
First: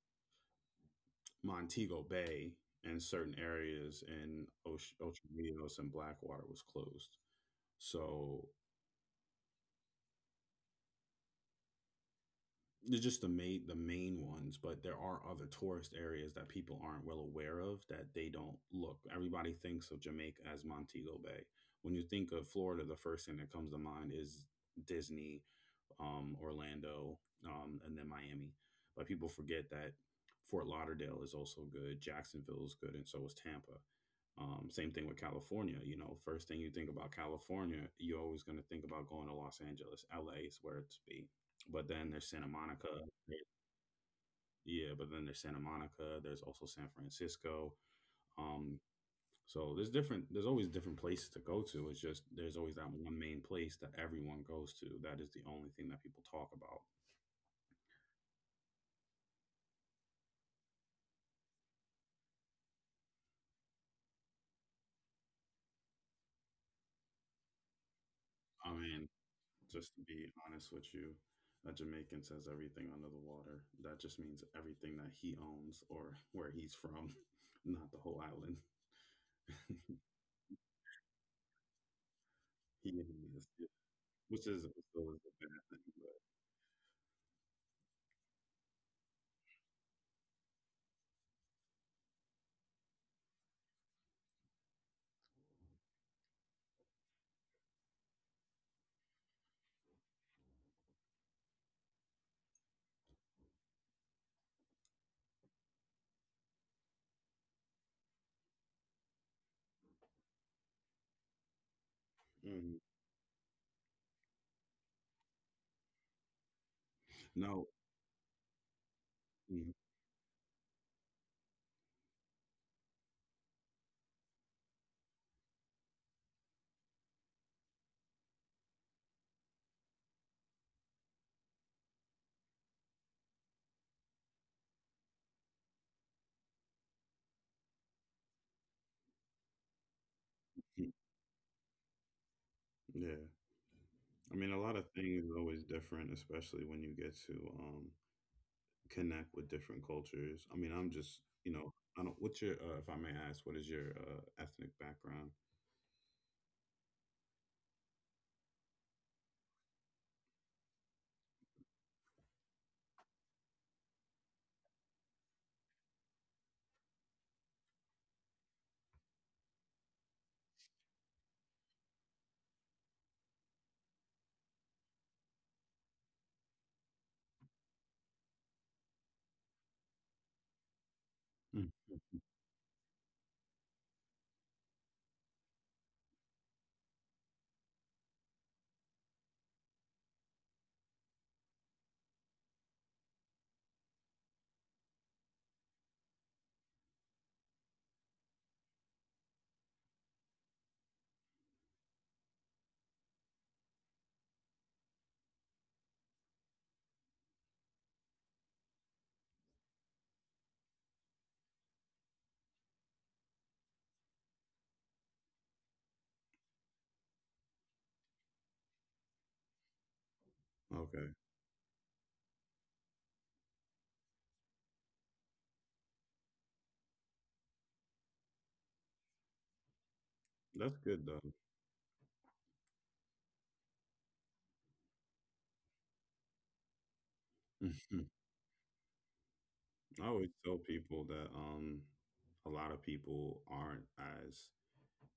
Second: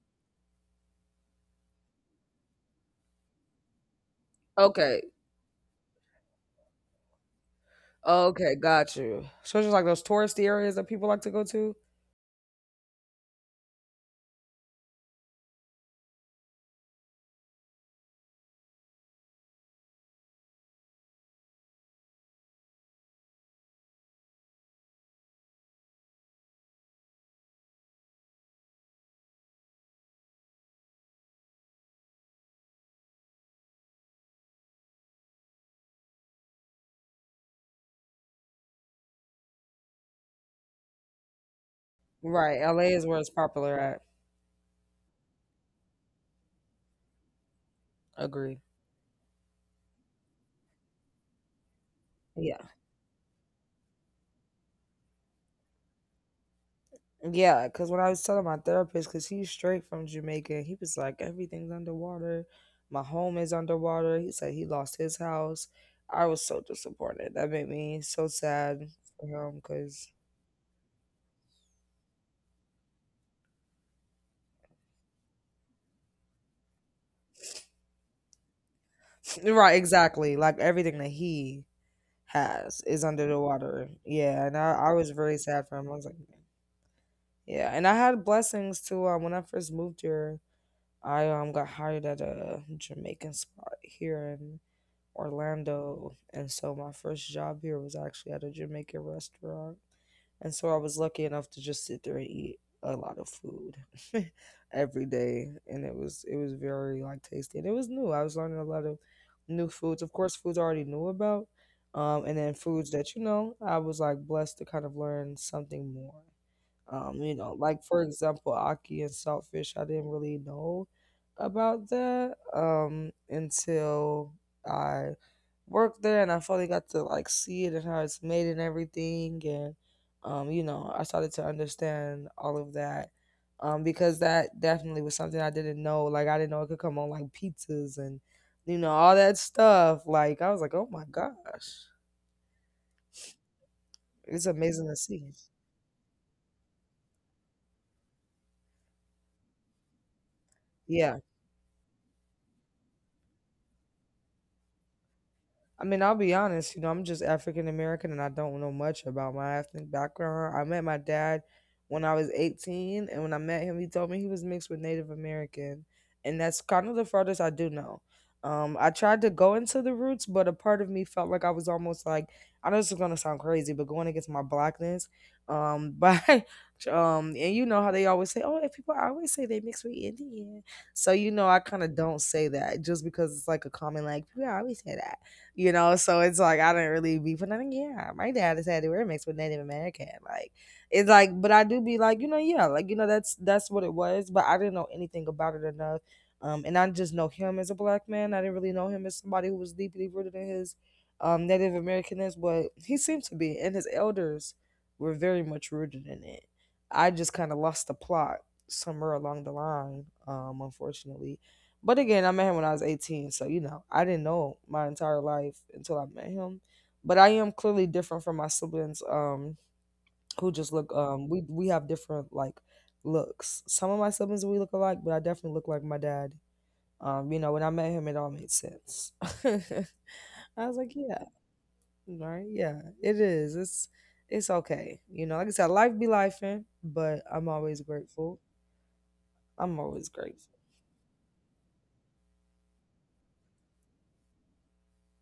Speaker 1: Montego Bay and certain areas in
Speaker 2: Okay.
Speaker 1: Ocho Rios and Blackwater was closed. So
Speaker 2: Okay. Got you. So just like those touristy areas that people like to go to.
Speaker 1: they're just the main ones, but there are other tourist areas that people aren't well aware of that they don't look. Everybody thinks of Jamaica as Montego Bay. When you think of Florida, the first thing that comes to mind is Disney, Orlando, and then Miami. But people forget that Fort Lauderdale is also good, Jacksonville is good, and so is Tampa. Same thing with California. You know, first thing you think about California, you're always going to think about going to Los Angeles. LA is where it's be. But then there's Santa
Speaker 2: Right. LA
Speaker 1: Monica.
Speaker 2: is where it's popular at.
Speaker 1: Yeah, but then there's Santa Monica. There's also San Francisco.
Speaker 2: Agree.
Speaker 1: Um, so There's always different places to go to. It's just
Speaker 2: Yeah.
Speaker 1: there's always that one main place that everyone goes to. That is the only thing that people talk about.
Speaker 2: Yeah. Because when I was telling my therapist, because he's straight from Jamaica, he was like, everything's underwater. My home is underwater. He said he lost his house. I was so disappointed. That made me so
Speaker 1: I
Speaker 2: sad
Speaker 1: mean,
Speaker 2: for him
Speaker 1: just
Speaker 2: because,
Speaker 1: to be honest with you, a Jamaican says everything under the water. That just means everything that he owns or where he's from, not the whole island.
Speaker 2: right, exactly. Like everything that he has
Speaker 1: He
Speaker 2: is
Speaker 1: is,
Speaker 2: under the water. Yeah. And
Speaker 1: which
Speaker 2: I,
Speaker 1: is
Speaker 2: I was
Speaker 1: still is
Speaker 2: very
Speaker 1: a
Speaker 2: sad
Speaker 1: bad
Speaker 2: for him.
Speaker 1: thing.
Speaker 2: I was like,
Speaker 1: But
Speaker 2: yeah. And I had blessings too. When I first moved here, I got hired at a Jamaican spot here in Orlando, and so my first job here was actually at a Jamaican restaurant, and so I was lucky enough to just sit there and eat a lot of food every day, and it was very like tasty, and it was new. I was learning a lot of new foods, of course, foods I already knew about, and then
Speaker 1: mm,
Speaker 2: foods that you know I was like blessed to kind of learn something more. You know,
Speaker 1: no,
Speaker 2: like for example, Aki and Saltfish,
Speaker 1: mm,
Speaker 2: I didn't really know about that until I worked there, and I finally got to like see it and how it's made and everything, and you know, I started to understand all of that. Because that definitely was something I didn't know. Like I didn't know it could come on like pizzas and you know, all that stuff. Like I was like, oh
Speaker 1: mm,
Speaker 2: my gosh.
Speaker 1: yeah. I
Speaker 2: It's
Speaker 1: mean, a lot
Speaker 2: amazing
Speaker 1: of
Speaker 2: to see.
Speaker 1: things are always different, especially when you get to um, connect with different cultures. I mean, I'm
Speaker 2: Yeah.
Speaker 1: just, I don't. What's your, if I may ask, what is your ethnic background?
Speaker 2: I mean, I'll be honest, you know, I'm just African American and I don't know much about my ethnic background. I met my dad when I was 18, and when I met him, he told me he was mixed with Native American. And that's kind of the furthest I do know. I tried to go into the roots, but a part of me felt like I was almost like, I know this is going to sound crazy, but going against my blackness. But, and you know how they always say, oh, if people, I always say they mixed with Indian. So, you know, I
Speaker 1: Mm.
Speaker 2: kind of don't say that just because it's like a common, like, people always say that. So it's like I didn't really be, for nothing. Yeah, my dad has had it were mixed with Native American. Like it's like, but I do be like, you know, yeah, like you know, that's what it was. But I didn't know anything about it enough. And I just know him as a black man. I didn't really know him as somebody who was deeply rooted in his Native Americanness, but he seemed to be, and his elders were very much rooted in it. I just kind of lost the plot somewhere along the line, unfortunately. But again, I met him when I was 18, so you know, I didn't know my entire life until I met him. But I am clearly different from my siblings who just look
Speaker 1: Okay,
Speaker 2: um, we have different like looks. Some of my siblings we look alike, but I definitely look like my dad. You know, when I met him it all made sense. I was
Speaker 1: that's
Speaker 2: like,
Speaker 1: good
Speaker 2: yeah,
Speaker 1: though.
Speaker 2: right, yeah, it is. It's okay. You know, like I said, life be lifing, but I'm always grateful. I'm always
Speaker 1: I always
Speaker 2: grateful.
Speaker 1: tell people that a lot of people aren't as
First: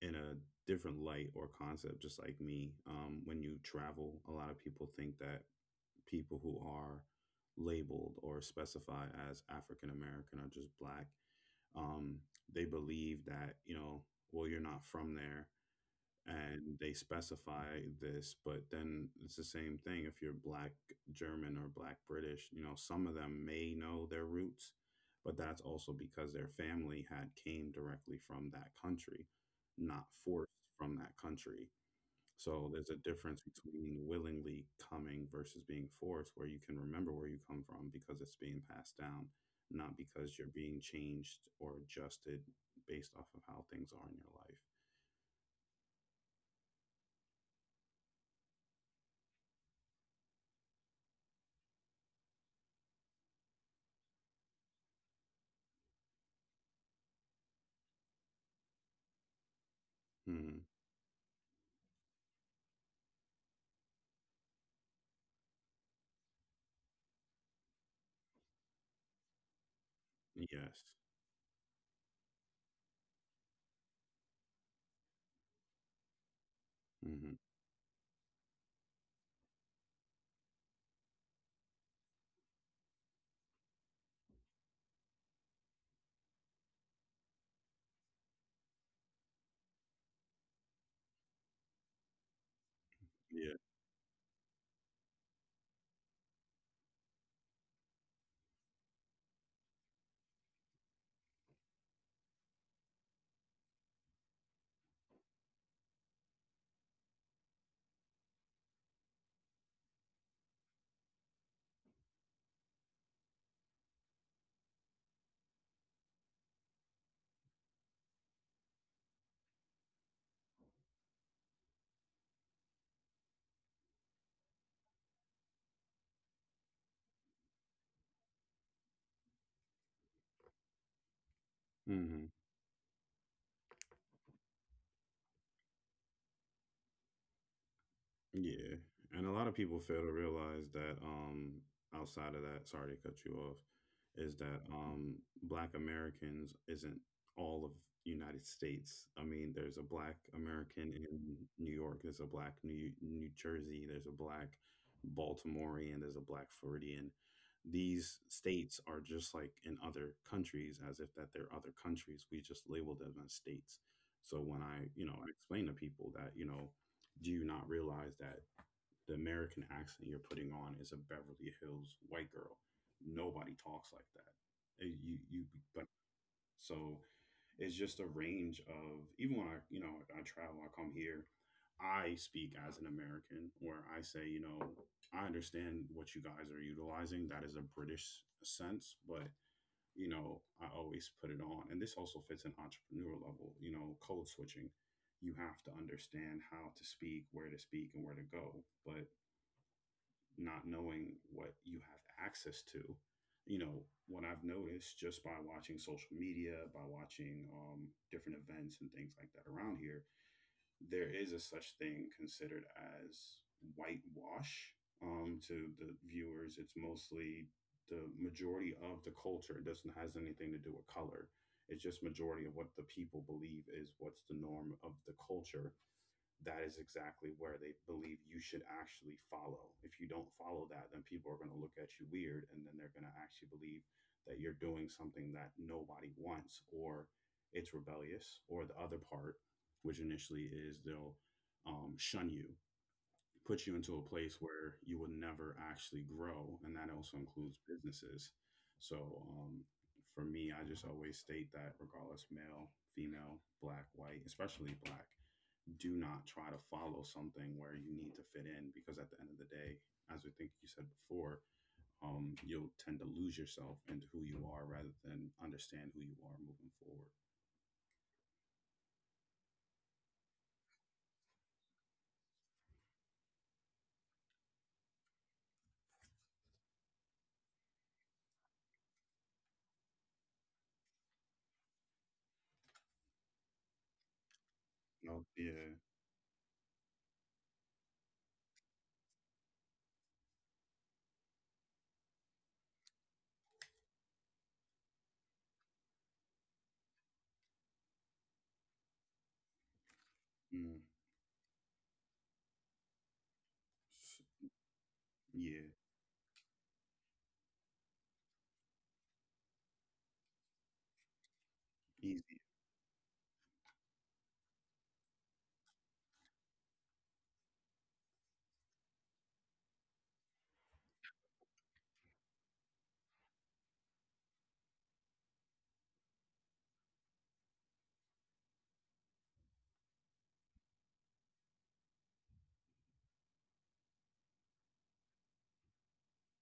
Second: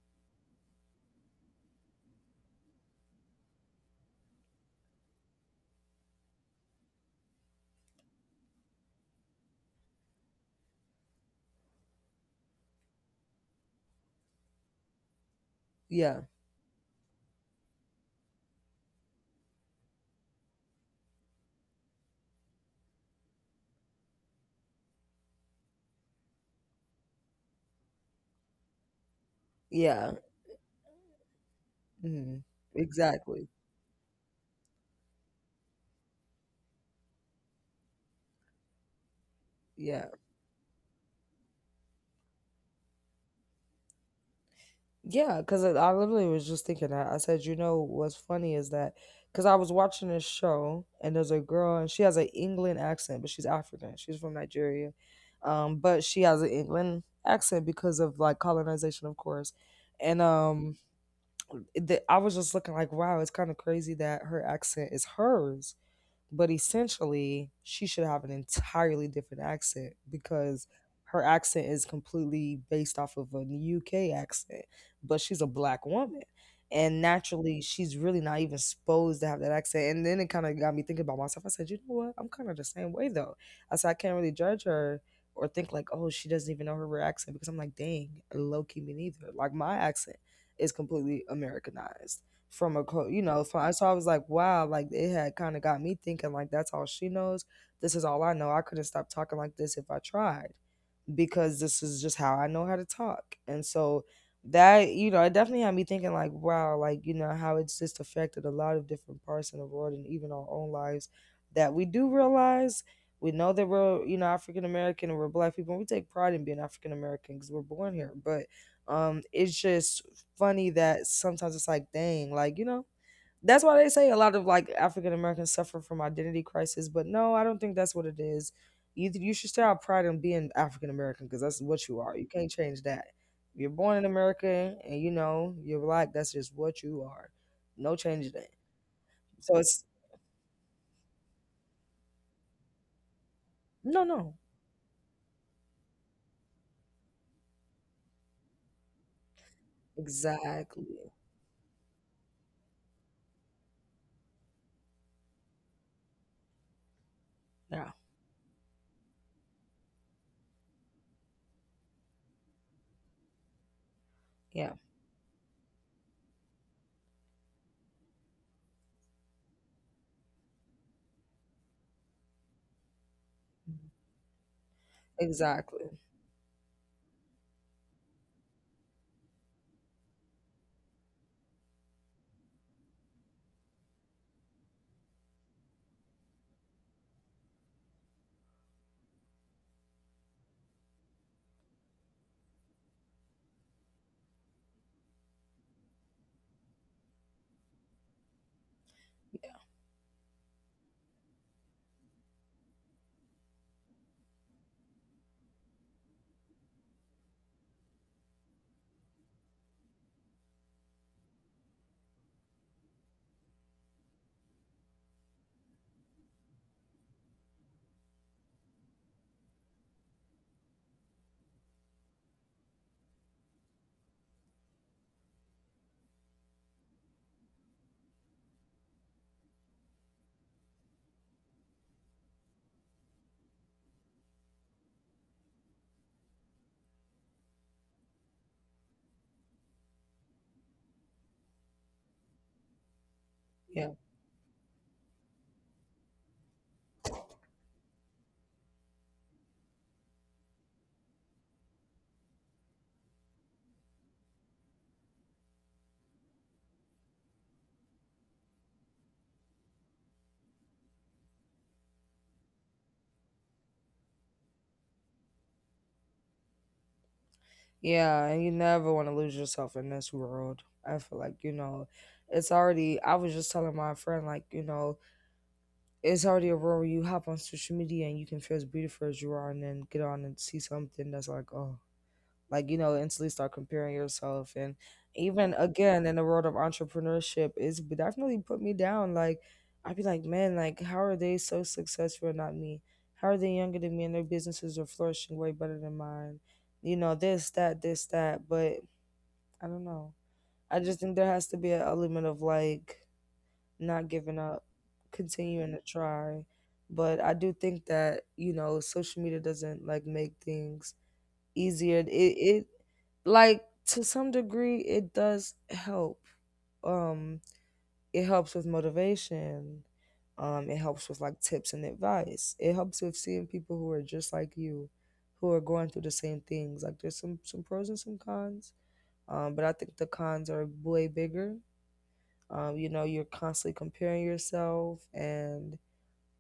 Speaker 1: in a different light or concept, just like me. When you travel, a lot of people think that people who are labeled or specified as African American or just black, um, they believe that, you know, well, you're not from there,
Speaker 2: Yeah,
Speaker 1: and they specify this, but then it's the same thing. If you're Black German or Black British, you know, some of them may know their roots, but that's also because their family had came directly from that country, not
Speaker 2: yeah.
Speaker 1: forced from that country.
Speaker 2: Hmm.
Speaker 1: So there's a
Speaker 2: Exactly.
Speaker 1: difference between willingly coming versus being forced, where you can remember where you come from because it's being passed down, not
Speaker 2: Yeah.
Speaker 1: because you're being changed or adjusted based off of how things are in your life.
Speaker 2: Yeah, because I literally was just thinking that. I said, you know, what's funny is that because I was watching this show and there's a girl and she has an England accent, but she's African. She's from Nigeria, but she has an England accent because of like colonization, of course. And
Speaker 1: hmm
Speaker 2: um, I was just looking like, wow, it's kind of crazy that her accent is hers but essentially she should have an entirely different accent because
Speaker 1: yes.
Speaker 2: her accent is completely based off of an UK accent, but she's a black woman. And
Speaker 1: Mhm.
Speaker 2: naturally, she's really not even supposed to have that accent. And then it kind of got me thinking about myself. I said, you know what? I'm kind of the same way though. I said, I can't really judge her or think like, oh, she doesn't even know her real accent because I'm like, dang, low key me neither. Like my accent is completely Americanized from a co you know
Speaker 1: Yeah.
Speaker 2: from, so I was like wow like it had kind of got me thinking like that's all she knows, this is all I know, I couldn't stop talking like this if I tried because this is just how I know how to talk. And so that, you know, it definitely had me thinking like, wow, like, you know, how it's just affected a lot of different parts in the world and even our own lives that we do realize we know that we're, you know, African American and we're black people and we take pride in being African American because we're born here. But it's just funny that sometimes it's like, dang, like, you know, that's why they say a lot of like African Americans suffer from identity crisis, but no, I don't think that's what it is. You should still have pride in being African American because that's what you are. You
Speaker 1: Mhm.
Speaker 2: can't change that. You're born in America and you know you're black. That's just what you are. No changing that.
Speaker 1: Yeah, and a lot of
Speaker 2: So
Speaker 1: people
Speaker 2: it's
Speaker 1: fail to realize that outside of that, sorry to cut you off,
Speaker 2: no, no,
Speaker 1: is that Black Americans isn't all of United States. I mean, there's a Black
Speaker 2: exactly.
Speaker 1: American in New York, there's a Black New Jersey, there's a Black Baltimorean, there's a Black Floridian.
Speaker 2: Yeah,
Speaker 1: These states are just like in other countries, as if that they're other countries. We just label them as states. So when
Speaker 2: yeah,
Speaker 1: I, I explain to people that, you know, do you not realize that the American accent you're putting on is a Beverly Hills white girl? Nobody talks like that. You
Speaker 2: exactly.
Speaker 1: but so it's just a range of even when I, I travel, I come here, I speak as an American where I say, I understand what you guys are utilizing, that is a British sense, but you know, I always put it on. And this also fits an entrepreneur level, you know, code switching. You have to understand how to speak, where to speak, and where to go. But not knowing what you have access to, what I've noticed just by watching social media, by watching different events and things like that around here, there is a such thing considered as whitewash, to the viewers. It's mostly the majority of the culture. It doesn't has anything to do with color. It's just majority of what the people believe is what's the norm of the culture, that is exactly where they believe you should actually follow. If you don't follow that, then people are going to look at you weird, and then they're going to actually believe that you're doing something that nobody wants, or it's rebellious, or the other part, which initially is they'll shun you, put you
Speaker 2: Yeah.
Speaker 1: into a place where you will never actually grow. And that also includes businesses. So for me, I just always state that regardless, male, female, black, white, especially black, do not try to follow something where you need to fit in, because at the end of the day, as I think you said before, you'll tend to lose yourself into who you are rather than understand who you are moving forward.
Speaker 2: Yeah, and you never want to lose yourself in this world. I feel like, you know, it's already I was just telling my friend like, you know, it's already a world where you hop on social media and you can feel as beautiful as you are and then get on and see something that's like oh like you know instantly start comparing yourself and
Speaker 1: Oh
Speaker 2: even
Speaker 1: yeah.
Speaker 2: again in the world of entrepreneurship definitely put me down like I'd be like man like how are they so successful and not me, how are they younger than me and their businesses are flourishing way better than mine, you know this that this that, but I don't know,
Speaker 1: Mm,
Speaker 2: I just think there has to be a element of like not
Speaker 1: S-
Speaker 2: giving up,
Speaker 1: yeah.
Speaker 2: continuing to try. But I do think that, you know, social media doesn't like make things easier. It
Speaker 1: Easy.
Speaker 2: it like to some degree it does help. Um it helps with motivation. It helps with like tips and advice. It helps with seeing people who are just like you who are going through the same things. Like there's some pros and some cons. But I think the cons are way bigger, you know, you're constantly comparing yourself, and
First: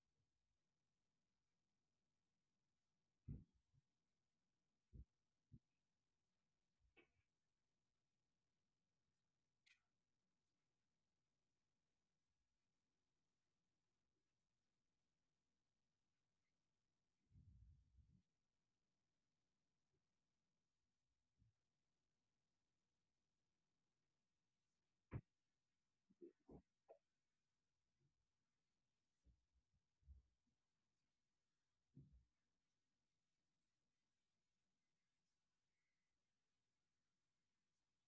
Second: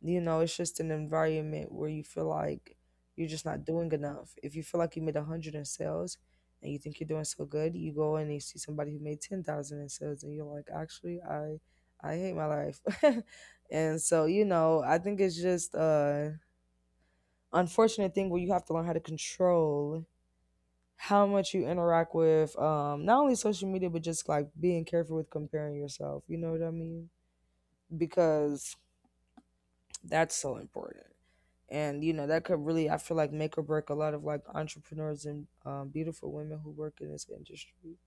Speaker 2: you know, it's just an environment where you feel like you're just not doing enough. If you feel like you made a hundred in sales and you think you're doing so good, you go and you see somebody who made 10,000 in sales, and you're like, actually, I hate my life. And so, you know, I think it's just a unfortunate thing where you have to learn how to control how much you interact with not only social media but just like being careful with comparing yourself, you know what I mean, because that's so important. And you know that could really, I feel like, make or break a lot of like entrepreneurs and beautiful women who work in this industry,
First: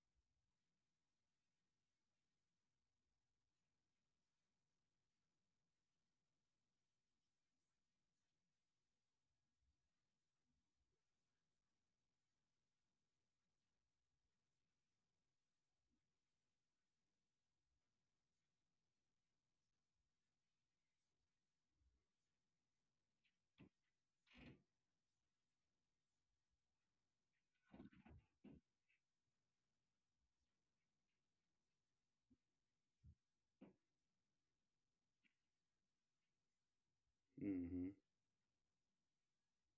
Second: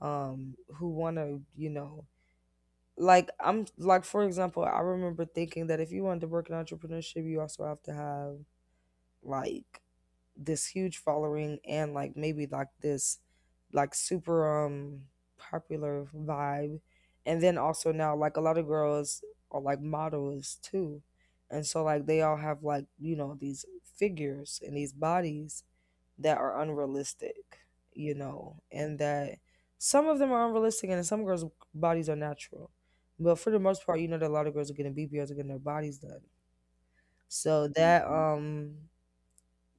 Speaker 2: who want to, you know, like I'm like for example, I remember thinking that if you wanted to work in entrepreneurship, you also have to have like this huge following and like maybe like this like super popular vibe, and then also now like a lot of girls are like models too and so like they all have like you know these figures and these bodies that are unrealistic, you know, and that some of them are unrealistic and some girls bodies are natural, but for the most part you know that a lot of girls are getting bbls are getting their bodies done, so
Speaker 1: Hmm.
Speaker 2: that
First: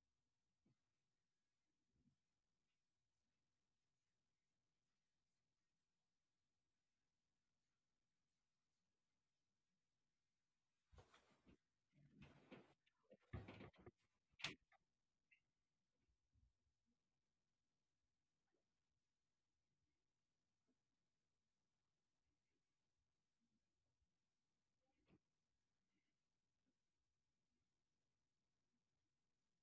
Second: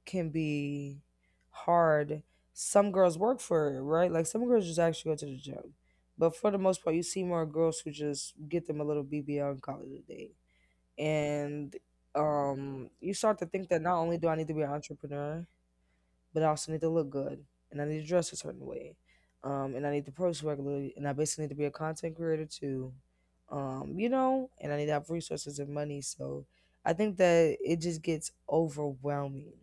Speaker 2: can be hard. Some girls work for it, right? Like some girls just actually go to the gym. But for the most part, you see more girls who just get them a little BBL and call it a day. And you start to think that not only do I need to be an entrepreneur, but I also need to look good, and I need to dress a certain way, and I need to post regularly, and I basically need to be a content creator too, you know, and I need to have resources and money. So I think that it just gets overwhelming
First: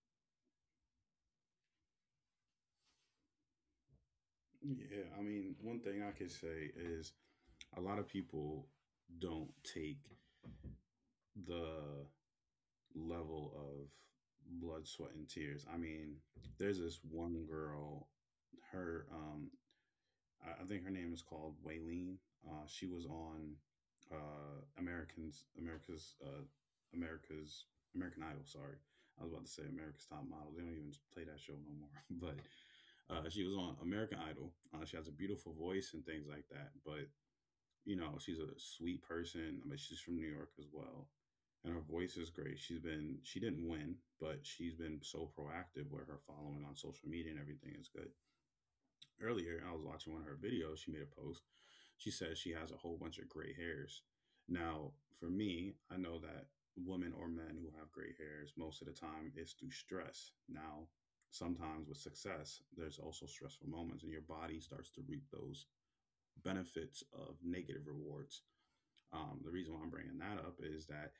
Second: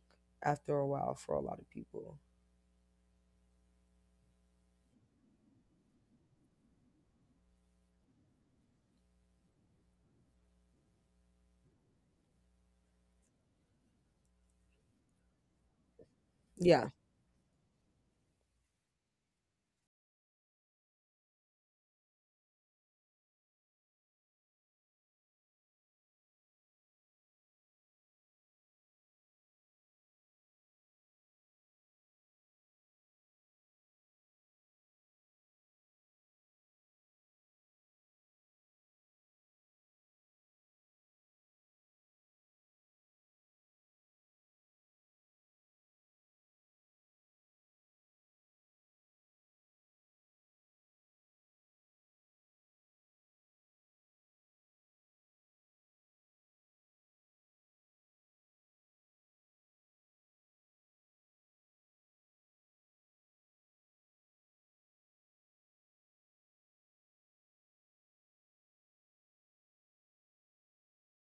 Speaker 2: after a while for a lot of people.
Speaker 1: Yeah, I mean, one thing I could say is a lot of people don't take the level of blood, sweat and tears. I mean, there's
Speaker 2: Yeah,
Speaker 1: this one girl, her I think her name is called Waylene. She was on uh, Americans, America's, uh, America's, American Idol. Sorry, I was about to say America's Top Model. They don't even play that show no more. But she was on American Idol. She has a beautiful voice and things like that. But you know, she's a sweet person. I mean, she's from New York as well, and her voice is great. She didn't win, but she's been so proactive where her following on social media and everything is good. Earlier, I was watching one of her videos. She made a post. She says she has a whole bunch of gray hairs. Now, for me, I know that women or men who have gray hairs most of the time is through stress. Now, sometimes with success, there's also stressful moments, and your body starts to reap those benefits of negative rewards. The reason why I'm bringing that up is that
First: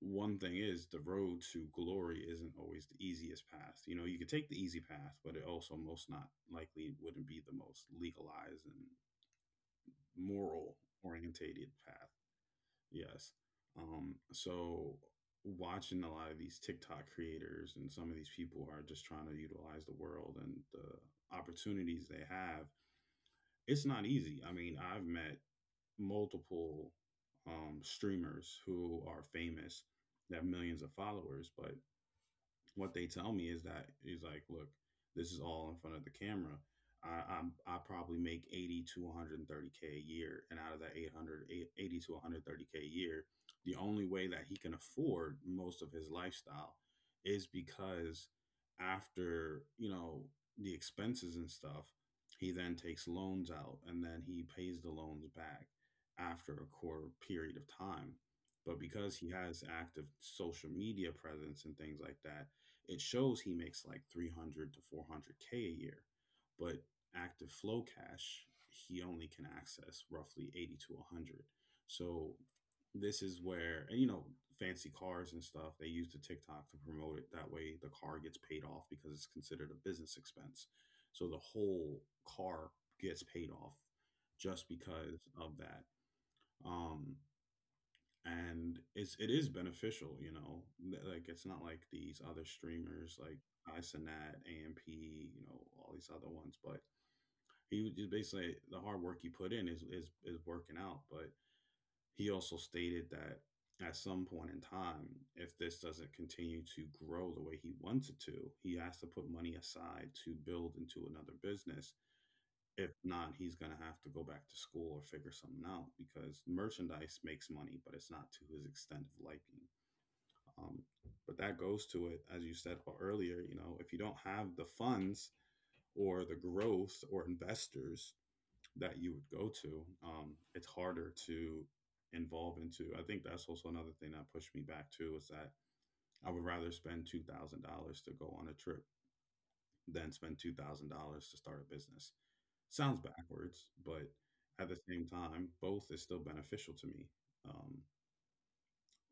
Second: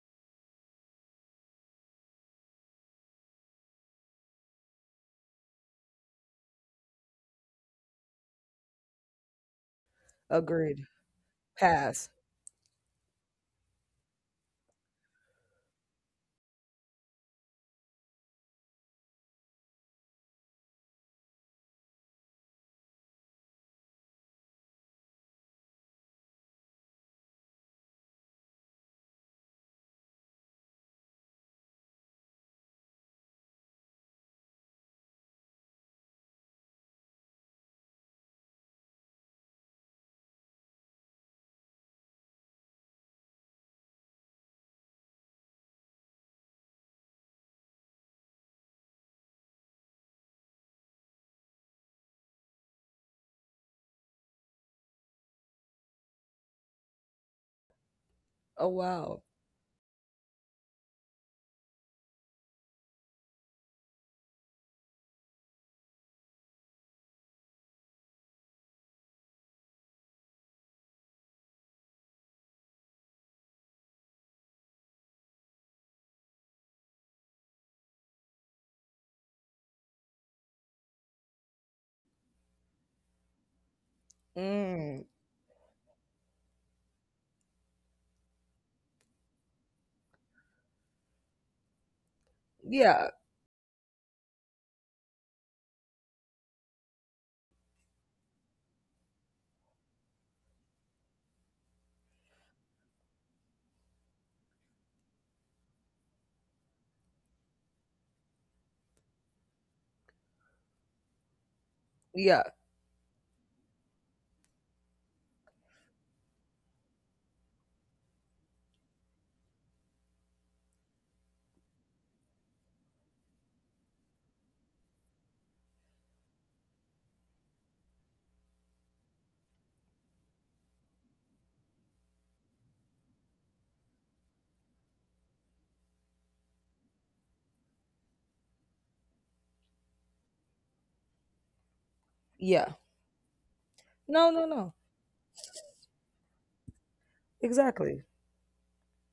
Speaker 1: one thing is the road to glory isn't always the easiest path. You know, you could take the easy path, but it also most not likely wouldn't be the most legalized and moral
Speaker 2: agreed.
Speaker 1: orientated path.
Speaker 2: Pass.
Speaker 1: Yes. So watching a lot of these TikTok creators and some of these people who are just trying to utilize the world and the opportunities they have, it's not easy. I mean, I've met multiple streamers who are famous, that have millions of followers, but what they tell me is that he's like, look, this is all in front of the camera. I probably make 80 to 130K a year, and out of that 880 to 130K a year, the only way that he can afford most of his lifestyle is because, after the expenses and stuff, he then takes loans out and then he pays the loans back after a core period of time.
Speaker 2: Oh
Speaker 1: But because
Speaker 2: wow.
Speaker 1: he has active social media presence and things like that, it shows he makes like 300 to 400K a year, but active flow cash, he only can access roughly 80 to 100. So this is where, and fancy cars and stuff, they use the tiktok to promote it. That way the car gets paid off because it's considered a business expense. So the whole car gets paid off just
Speaker 2: Mm,
Speaker 1: because of that. um and it is beneficial. Like, it's not like these other
Speaker 2: yeah,
Speaker 1: streamers like Isonet, AMP, all these other ones. But he was just basically, the hard work he put in is working out. But he also stated that at some point in time, if this doesn't continue to grow the way he wants it to, he has to put money aside to build into another business.
Speaker 2: yeah,
Speaker 1: If not, he's going to have to go back to school or figure something out, because merchandise makes money, but it's not to his extent of liking. Um, but that goes to it, as you said earlier, if you don't have the funds or the growth or investors that you would go to, it's harder to involve into. I think that's also another thing that pushed me back too, is that I would rather spend $2,000 to go on a trip than spend $2,000 to start a business.
Speaker 2: yeah.
Speaker 1: Sounds backwards, but
Speaker 2: No, no,
Speaker 1: at
Speaker 2: no.
Speaker 1: the same time, both is still beneficial to me. Um,
Speaker 2: Exactly.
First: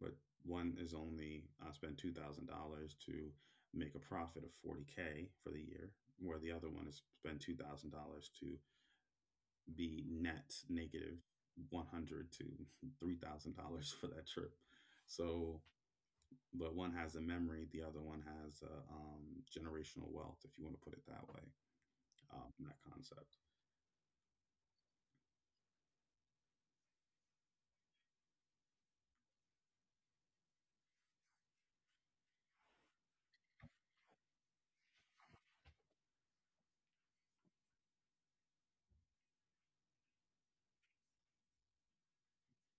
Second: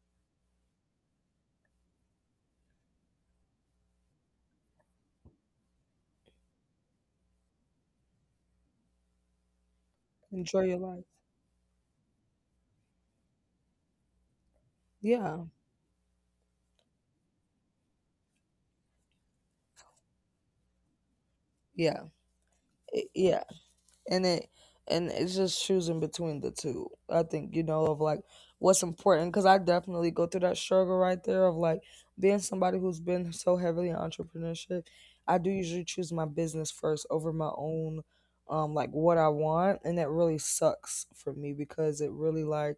Speaker 1: but one is only I spend $2,000 to make a profit of 40K for the year, where the other one is spend $2,000 to be net
Speaker 2: Enjoy your life.
Speaker 1: negative $100 to $3,000 for that trip.
Speaker 2: Yeah,
Speaker 1: So, but one has a memory, the other one has a generational wealth, if you want to put it that way.
Speaker 2: yeah,
Speaker 1: That concept.
Speaker 2: yeah. And it and it's just choosing between the two I think, you know, of like what's important, because I definitely go through that struggle right there of like being somebody who's been so heavily in entrepreneurship I do usually choose my business first over my own, like what I want, and that really sucks for me because it really like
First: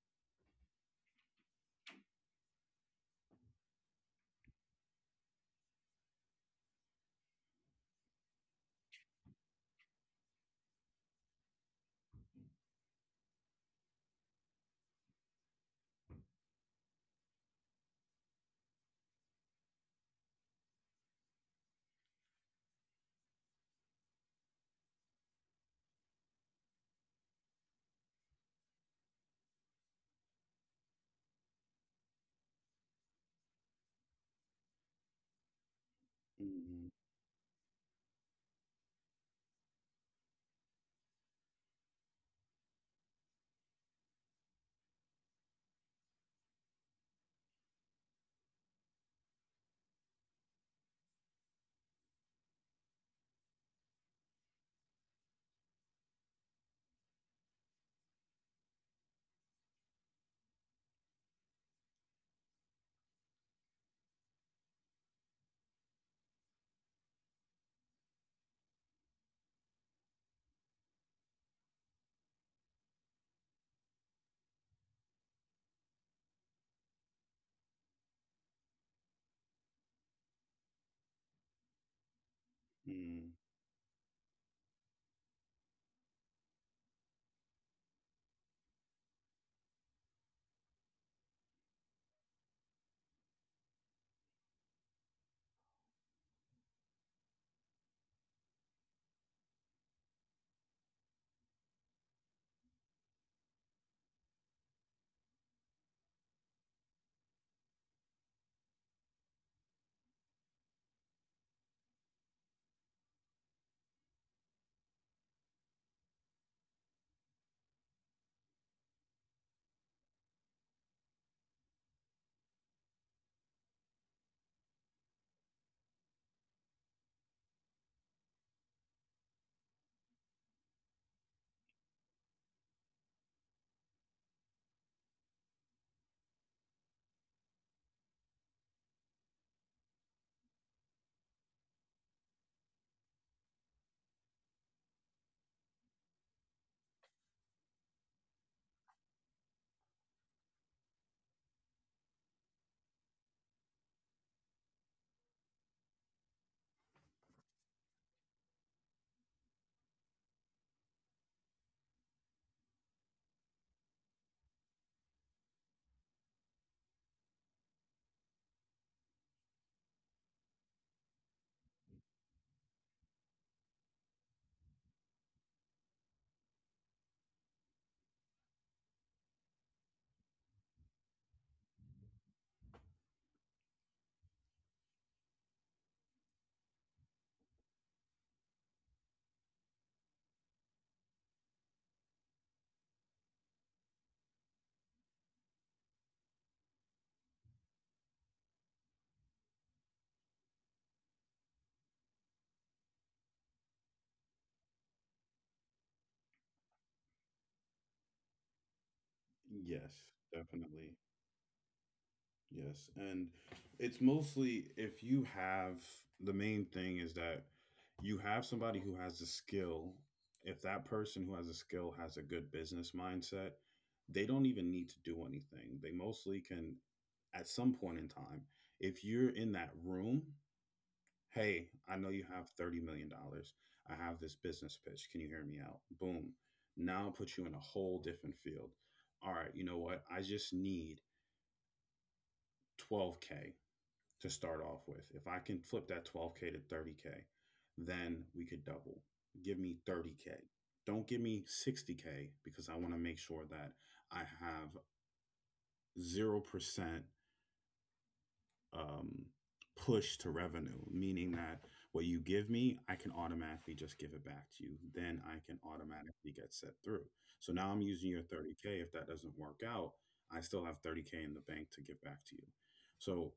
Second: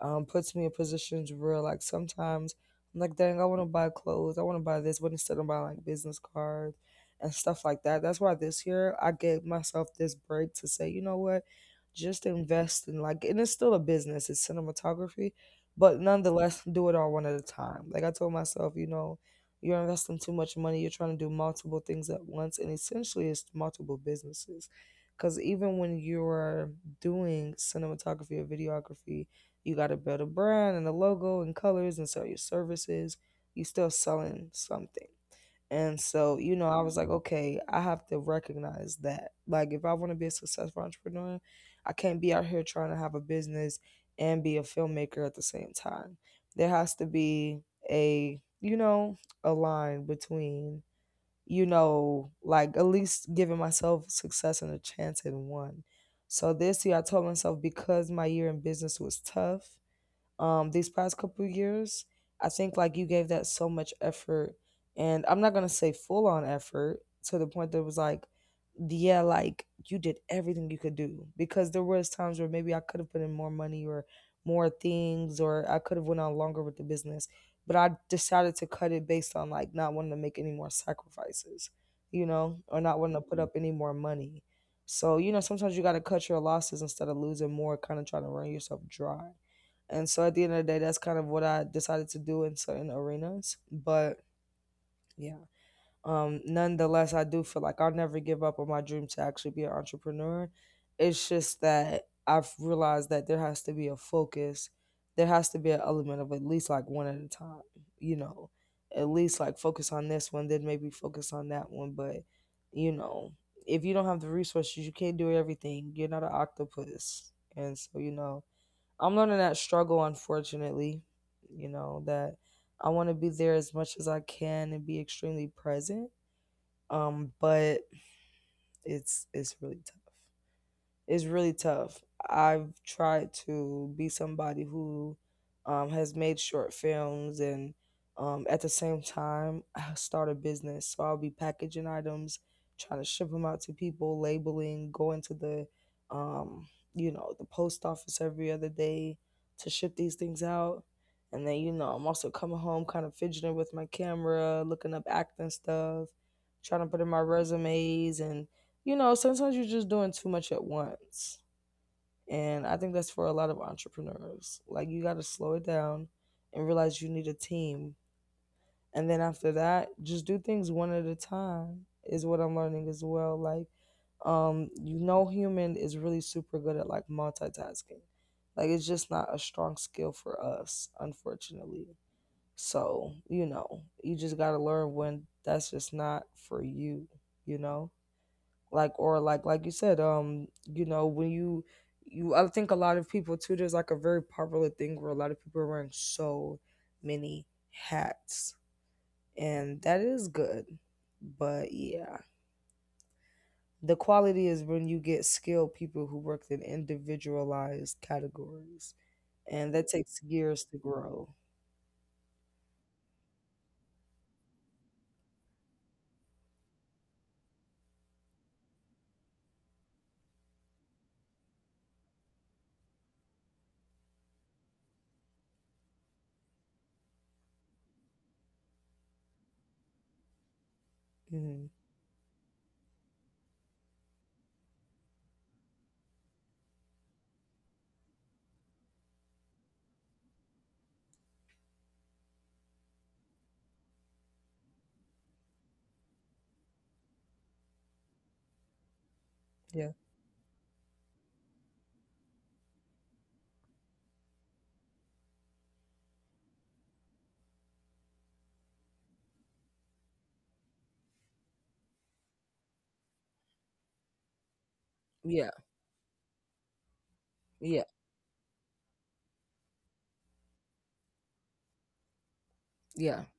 Speaker 2: puts me in positions where like sometimes I'm like dang I want to buy clothes I want to buy this but instead I'm buying like business cards and stuff like that. That's why this year I gave myself this break to say, you know what, just invest in like, and it's still a business, it's cinematography, but nonetheless, do it all one at a time. Like I told myself, you know, you're investing too much money, you're trying to do multiple things at once, and essentially it's multiple businesses. Because even when you're doing cinematography or videography, you got to build a brand and a logo and colors and sell your services. You are still selling something. And so, you know, I
Speaker 1: Mhm.
Speaker 2: was like, okay, I have to recognize that. Like, if I want to be a successful entrepreneur, I can't be out here trying to have a business and be a filmmaker at the same time. There has to be a, you know, a line between, you know, like at least giving myself success and a chance in one. So this year, I told myself because my year in business was tough, these past couple years, I think like you gave that so much effort, and I'm not gonna say full on effort to the point that it was like yeah like you did everything you could do, because there was times where maybe I could have put in more money or more things or I could have went on longer with the business, but I decided to cut it based on like not wanting to make any more sacrifices, you know, or not wanting to put
Speaker 1: Mm.
Speaker 2: Mhm. Up any more money. So, you know, sometimes you got to cut your losses instead of losing more, kind of trying to run yourself dry. And so at the end of the day, that's kind of what I decided to do in certain arenas. But yeah, nonetheless, I do feel like I'll never give up on my dream to actually be an entrepreneur. It's just that I've realized that there has to be a focus. There has to be an element of at least like one at a time, you know, at least like focus on this one, then maybe focus on that one. But, you know, if you don't have the resources, you can't do everything. You're not an octopus. And so, you know, I'm learning that struggle, unfortunately, you know, that I want to be there as much as I can and be extremely present. But it's really tough. It's really tough. I've tried to be somebody who has made short films and at the same time start a business. So I'll be packaging items, trying to ship them out to people, labeling, going to the um, you know the post office every other day to ship these things out. And then you know I'm also coming home, kind of fidgeting with my camera, looking up acting stuff, trying to put in my resumes and you know, sometimes you're just doing too much at once. And I think that's for a lot of entrepreneurs. Like, you got to slow it down and realize you need a team. And then after that, just do things one at a time, is what I'm learning as well. Like, you know, human is really super good at like multitasking. Like, it's just not a strong skill for us, unfortunately. So, you know, you just got to learn when that's just not for you, you know? Like or like you said, you know, when you I think a lot of people too, there's like a very popular thing where a lot of people are wearing so many hats. And that is good, but yeah, the quality is when you get skilled people who work in individualized categories, and that
Speaker 1: Yes,
Speaker 2: takes years to
Speaker 1: definitely.
Speaker 2: grow.
Speaker 1: Yes, and it's mostly, if you have, the main thing is that you have somebody who has a skill. If that person who has a skill has a good business mindset, they don't even need to do anything. They mostly can, at some point in time, if you're in that room,
Speaker 2: Hmm.
Speaker 1: hey, I know you have $30 million dollars. I have this business pitch. Can you hear me out? Boom. Now I'll put you in a whole different field. All right, you know what? I just need 12K to start off with. If I can flip that 12K to 30K, then we could double. Give me
Speaker 2: Yeah,
Speaker 1: 30K. Don't give me 60K, because I want to make sure that I have 0% um, push to revenue, meaning that what you give me, I can automatically just give it back to you. Then I
Speaker 2: yeah,
Speaker 1: can automatically get set through. So now I'm
Speaker 2: yeah,
Speaker 1: using your 30K. If that doesn't work out, I still have 30K in the bank to give back to you.
Speaker 2: yeah.
Speaker 1: So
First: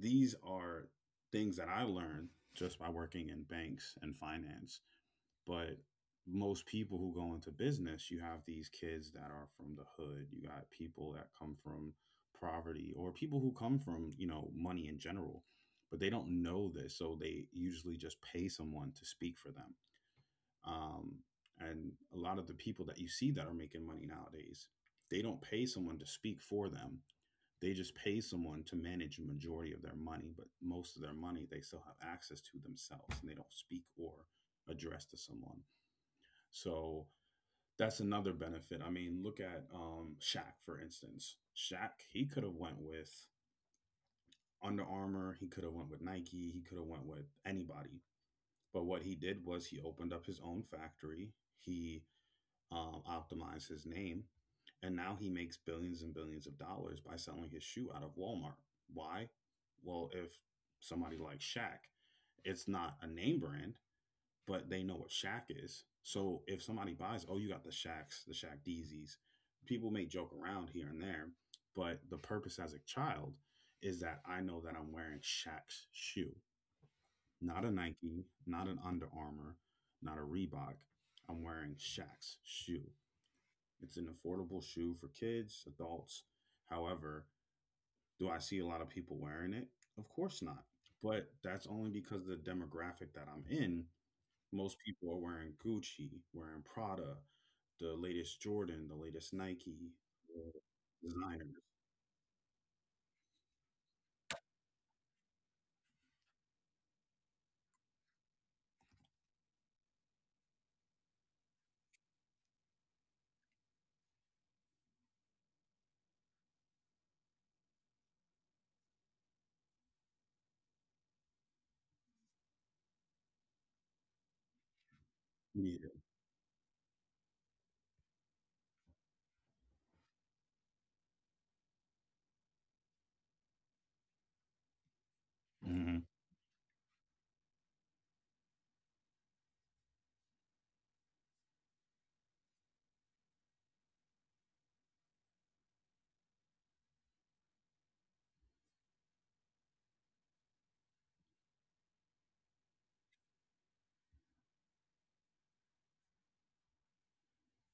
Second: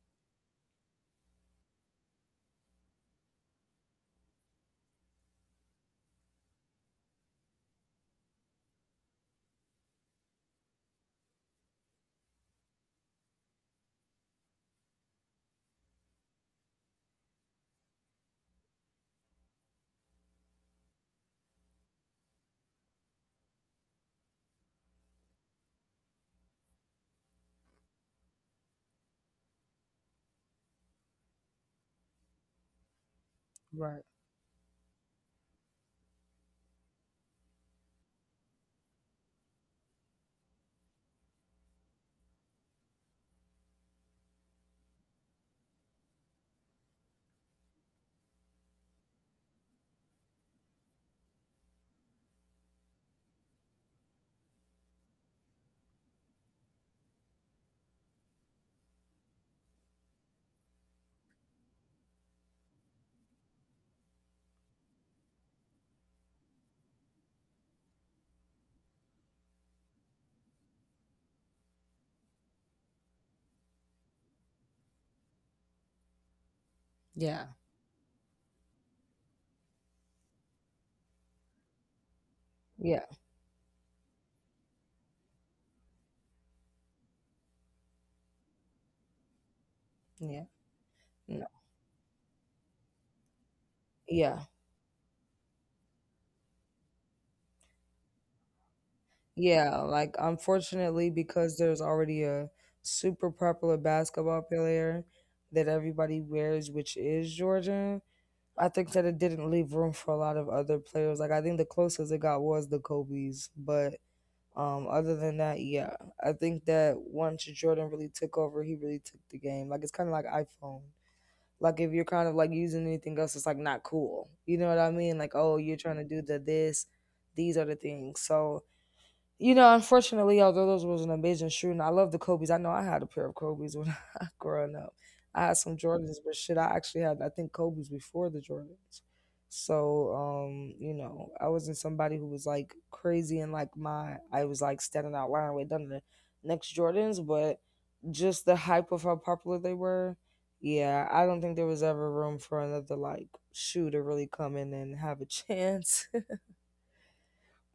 Speaker 1: these are things that I learned just by working in banks and finance. But most people who go into business, you have these kids that are from the hood. You got people that come from poverty, or people who come from, money in general, but they don't know this. So they usually just pay someone to speak for them. Um, and a lot of the people that you see that are making money nowadays, they don't pay someone to speak for them, they just pay someone to manage a majority of their money, but most of their money they still have access to themselves, and they don't speak
Speaker 2: Right.
Speaker 1: or address to someone. So that's another benefit. I mean, look at Shaq, for instance. Shaq, he could have went with Under Armour, he could have went with Nike, he could have went with anybody. But what he did was he opened up his own factory. He optimize his name. And now he makes billions and billions of dollars by selling his shoe out of Walmart. Why? Well, if somebody like Shaq, it's not a name brand, but they know what Shaq is. So if somebody buys, oh, you got the Shaqs, the Shaq Deezies, people may joke around here and there, but the purpose as a child is that I know that I'm wearing Shaq's shoe,
Speaker 2: Yeah,
Speaker 1: not a Nike, not an Under Armour, not a Reebok. I'm wearing Shaq's shoe.
Speaker 2: yeah,
Speaker 1: It's an affordable shoe for kids, adults. However, do I see a lot of people wearing it? Of
Speaker 2: yeah.
Speaker 1: course not. But
Speaker 2: No.
Speaker 1: that's only because of the demographic that I'm in.
Speaker 2: Yeah.
Speaker 1: Most people are wearing Gucci, wearing Prada, the latest Jordan, the latest
Speaker 2: Yeah,
Speaker 1: Nike,
Speaker 2: like
Speaker 1: the
Speaker 2: unfortunately, because
Speaker 1: designers.
Speaker 2: there's already a super popular basketball player that everybody wears, which is Jordan, I think that it didn't leave room for a lot of other players. Like I think the closest it got was the Kobe's, but other than that, yeah. I think that once Jordan really took over, he really took the game. Like it's kind of like iPhone. Like if you're kind of like using anything else, it's like not cool. You know what I mean? Like, oh, you're
Speaker 1: Yeah.
Speaker 2: trying to do the this, these are the things. So you know, unfortunately, although those was an amazing shoe, and I love the Kobe's. I know I had a pair of Kobe's when I growing up. I had some
Speaker 1: Hmm.
Speaker 2: Jordans, but shit, I actually had I think Kobe's before the Jordans. So, you know, I wasn't somebody who was like crazy and like my I was like standing out line with none of the next Jordans, but just the hype of how popular they were. Yeah, I don't think there was ever room for another like shoe to really come in and have a chance.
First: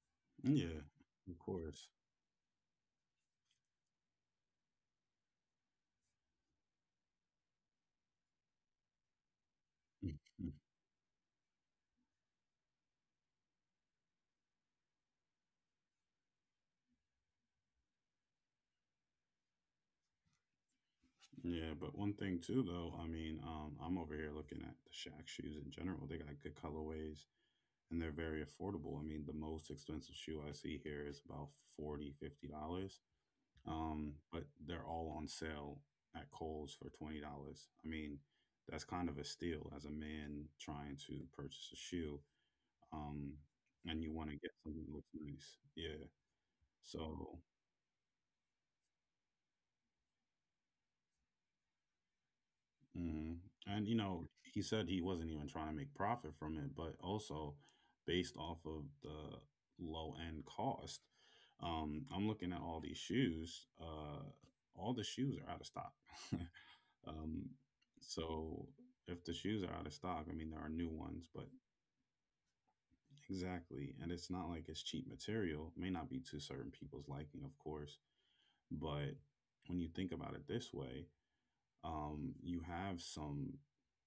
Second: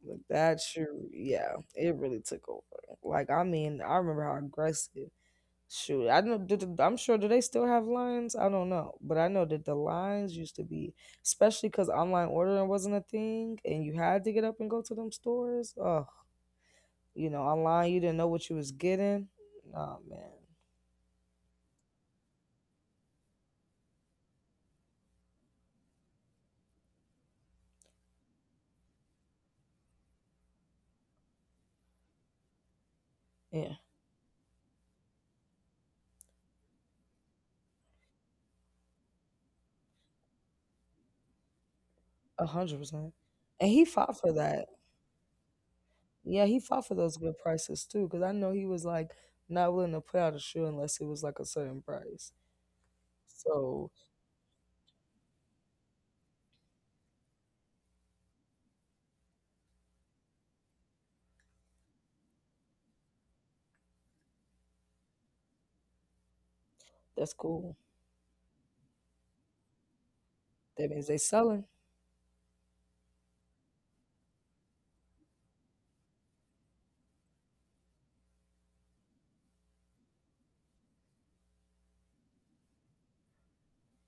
Speaker 2: Like that
Speaker 1: Yeah,
Speaker 2: shoot,
Speaker 1: of
Speaker 2: yeah,
Speaker 1: course.
Speaker 2: it really took over. Like I mean, I remember how aggressive. Shoot, I know. Did, I'm sure. Do they still have lines? I don't know, but I know that the lines
Speaker 1: Mhm.
Speaker 2: used to be, especially because online ordering wasn't a thing, and you had to get up and go to them stores. Oh, you know, online you didn't know what you was getting. Oh man,
Speaker 1: Yeah, but one thing too, though, I mean, I'm over here looking at the Shaq shoes in general. They got good colorways, and they're very affordable. I mean, the most expensive shoe I see here is about 40, $50,
Speaker 2: yeah,
Speaker 1: but they're all on sale at Kohl's for $20. I mean, that's kind of a steal as a man trying to purchase a shoe,
Speaker 2: 100%.
Speaker 1: um,
Speaker 2: And he
Speaker 1: and you
Speaker 2: fought
Speaker 1: want to
Speaker 2: for
Speaker 1: get
Speaker 2: that.
Speaker 1: something that looks nice. Yeah,
Speaker 2: Yeah, he fought for those
Speaker 1: so.
Speaker 2: good prices too, because I know he was like not willing to put out a shoe unless it was like a certain price.
Speaker 1: hmm And
Speaker 2: So
Speaker 1: you know, he said he wasn't even trying to make profit from it, but also based off of the low end cost. I'm looking at all these shoes. All the shoes are out of stock.
Speaker 2: that's
Speaker 1: um,
Speaker 2: cool.
Speaker 1: so, if the shoes are out of stock, I mean there are new
Speaker 2: That means they
Speaker 1: ones, but
Speaker 2: selling.
Speaker 1: exactly. And it's not like it's cheap material. May not be to certain people's liking, of course, but when you think about it this way, you have some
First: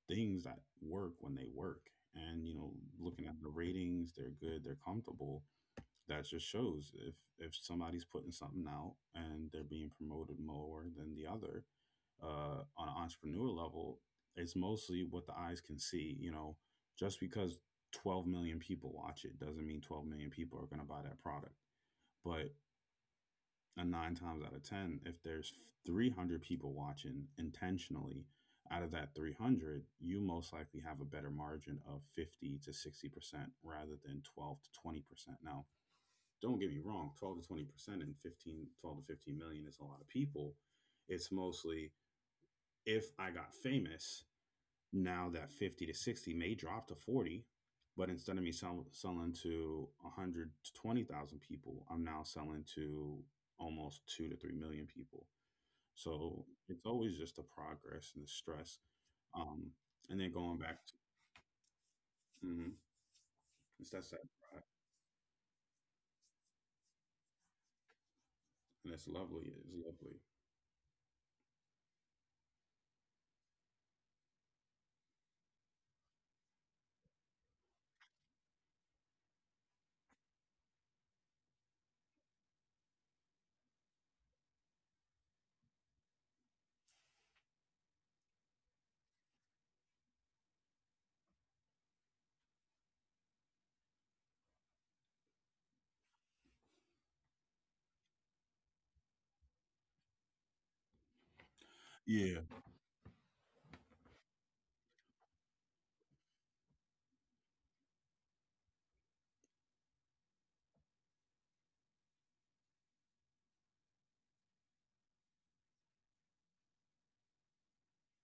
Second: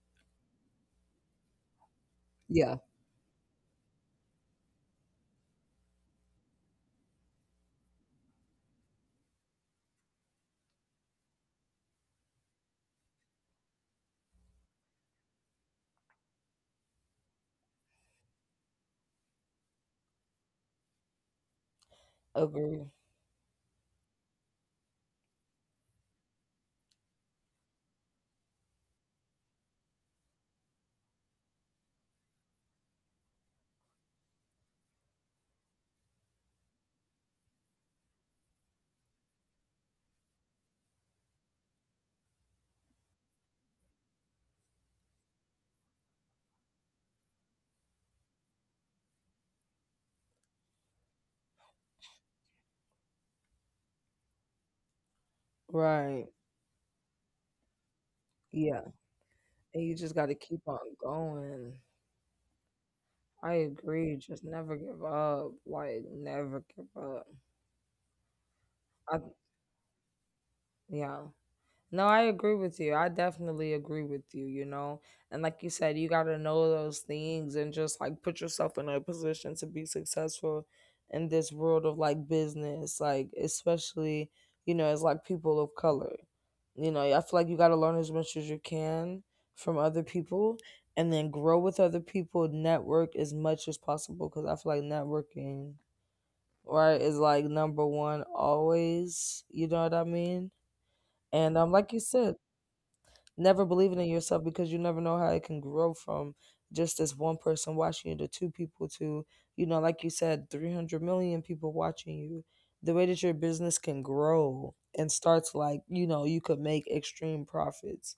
Speaker 1: things that work when they work. And you know,
Speaker 2: Yeah,
Speaker 1: looking at the ratings, they're good, they're comfortable. That just shows, if somebody's putting something out and they're being promoted more than the other, on an entrepreneur level, it's mostly what the eyes can see. You know, just because 12 million people watch it doesn't mean 12 million people are going to buy that product. But
Speaker 2: agree.
Speaker 1: And nine times out of ten, if there's 300 people watching intentionally, out of that 300, you most likely have a better margin of 50 to 60% rather than 12 to 20%. Now, don't get me wrong, 12 to 20% and 12 to 15 million is a lot of people. It's mostly, if I got famous, now that 50 to 60 may drop to 40, but instead of me selling to 100 to 20,000 people, I'm now selling to almost 2 to 3 million people.
Speaker 2: Right.
Speaker 1: So it's always just the progress and the stress.
Speaker 2: Yeah.
Speaker 1: Um,
Speaker 2: And you
Speaker 1: and
Speaker 2: just
Speaker 1: then
Speaker 2: got to
Speaker 1: going
Speaker 2: keep
Speaker 1: back
Speaker 2: on
Speaker 1: to,
Speaker 2: going.
Speaker 1: mm-hmm,
Speaker 2: I
Speaker 1: it's that side
Speaker 2: agree. Just
Speaker 1: product,
Speaker 2: never give up. Like never give up.
Speaker 1: and it's
Speaker 2: I
Speaker 1: lovely. It's lovely.
Speaker 2: yeah. No, I agree with you. I definitely agree with you, you know. And like you said, you got to know those things and just like put yourself in a position to be successful in this world of like business, like especially, you know, as like people of color. You know, I feel like you got to learn as much as you can from other people and then grow with other people, network as much as possible because I feel like networking, right, is like number one always. You know what I mean? And like you
Speaker 1: Yeah.
Speaker 2: said, never believing in yourself, because you never know how it can grow from just this one person watching you to two people to, you know, like you said, 300 million people watching you, the way that your business can grow and start to, like, you know, you could make extreme profits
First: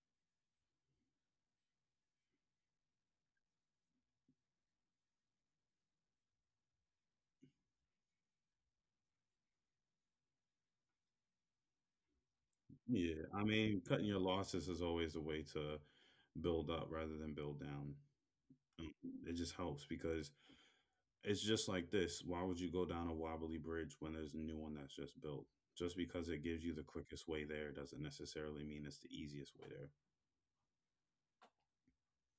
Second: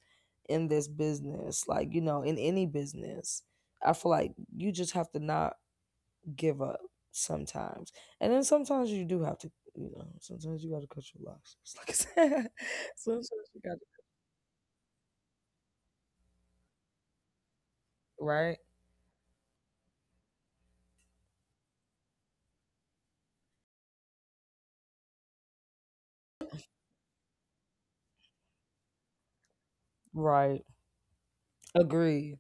Speaker 2: in this business, like, you know, in any business. I feel like you just have to not give up sometimes. And then sometimes you do have to, you know, sometimes you got to cut your losses like I said.
Speaker 1: Yeah.
Speaker 2: Sometimes
Speaker 1: I
Speaker 2: you got
Speaker 1: mean,
Speaker 2: to,
Speaker 1: cutting your losses is always a way to build up rather than build down.
Speaker 2: right,
Speaker 1: Um, It just helps because it's just like this. Why would you go down a wobbly bridge when there's a new one that's just built? Just because it gives you the quickest way there doesn't necessarily mean it's the easiest way there.
Speaker 2: right. Agree.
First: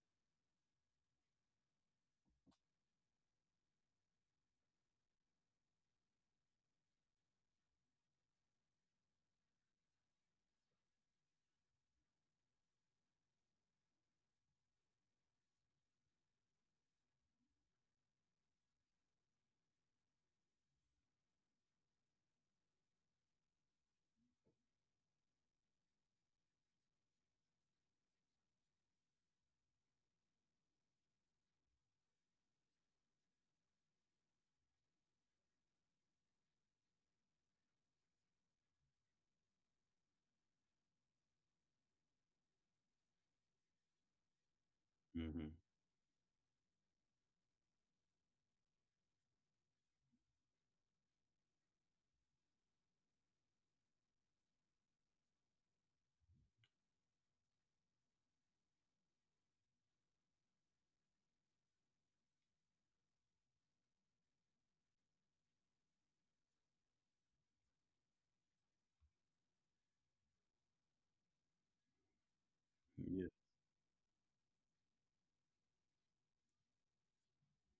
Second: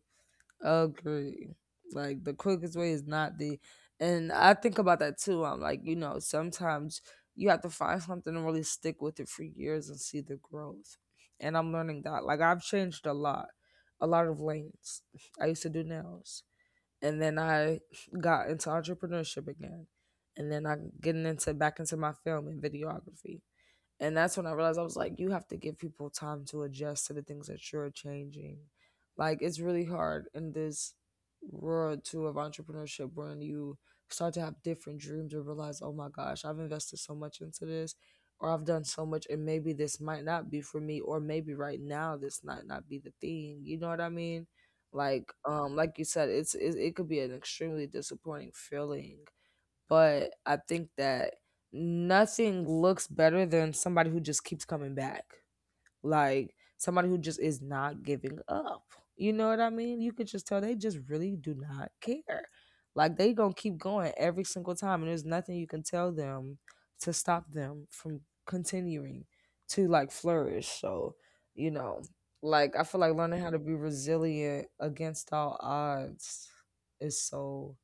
Speaker 2: Agree. Like the quickest way is not the, and I think about that too. I'm like, you know, sometimes you have to find something and really stick with it for years and see the growth. And I'm learning that. Like I've changed a lot. A lot of lanes. I used to do nails. And then I got into entrepreneurship again. And then I'm getting into back into my film and videography. And that's when I realized I was like, you have to give people time to adjust to the things that you're changing. Like, it's really hard in this world too of entrepreneurship when you start to have different dreams or realize, oh my gosh, I've invested so much into this or I've done so much and maybe this might not be for me or maybe right now this might not be the thing. You know what I mean?
Speaker 1: Hmm.
Speaker 2: Like you said, it could be an extremely disappointing feeling, but I think that nothing looks better than somebody who just keeps coming back. Like somebody who just is not giving up. You know what I mean? You could just tell they just really do not care. Like they gonna keep going every single time, and there's nothing you can tell them to stop them from continuing to like flourish. So, you know, like I feel like
Speaker 1: Yeah.
Speaker 2: learning how to be resilient against all odds is so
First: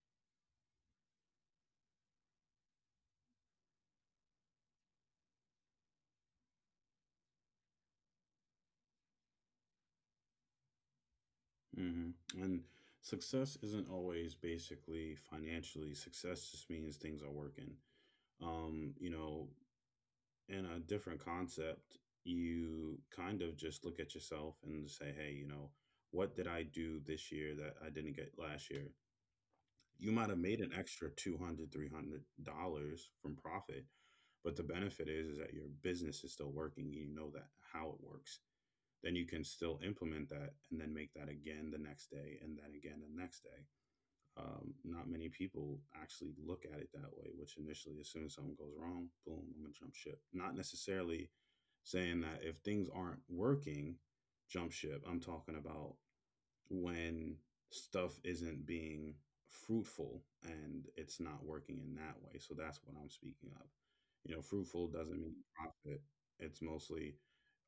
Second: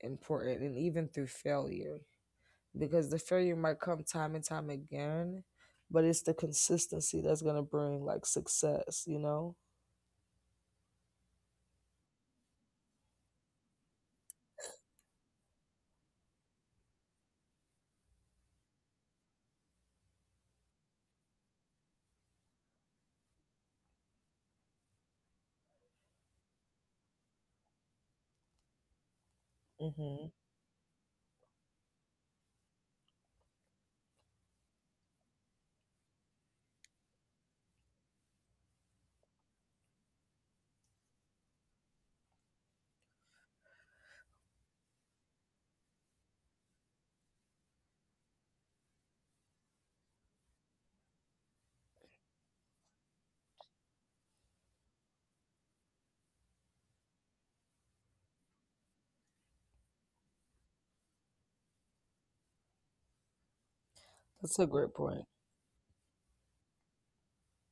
Speaker 2: important, and even through failure, because the failure might come time and time again, but it's the consistency that's going to bring like success, you know.
Speaker 1: Hmm. And success isn't always basically financially. Success just means things are working. You know, in a different concept, you kind of just look at yourself and say, hey, what did I do this year that I didn't get last year? You might
Speaker 2: Hmm.
Speaker 1: have made an extra 200 $300 $300 from profit, but the benefit is that your business is still working. You know that how it works, then you can still implement that and then make that again the next day, and then again the next day. Not many people actually look at it that way, which initially, as soon as something goes wrong, boom, I'm gonna jump ship. Not necessarily saying that if things aren't working, jump ship. I'm talking about when stuff isn't being fruitful and it's not working in that way. So that's what I'm speaking of. You know,
Speaker 2: That's a
Speaker 1: fruitful
Speaker 2: great point.
Speaker 1: doesn't mean profit. It's mostly,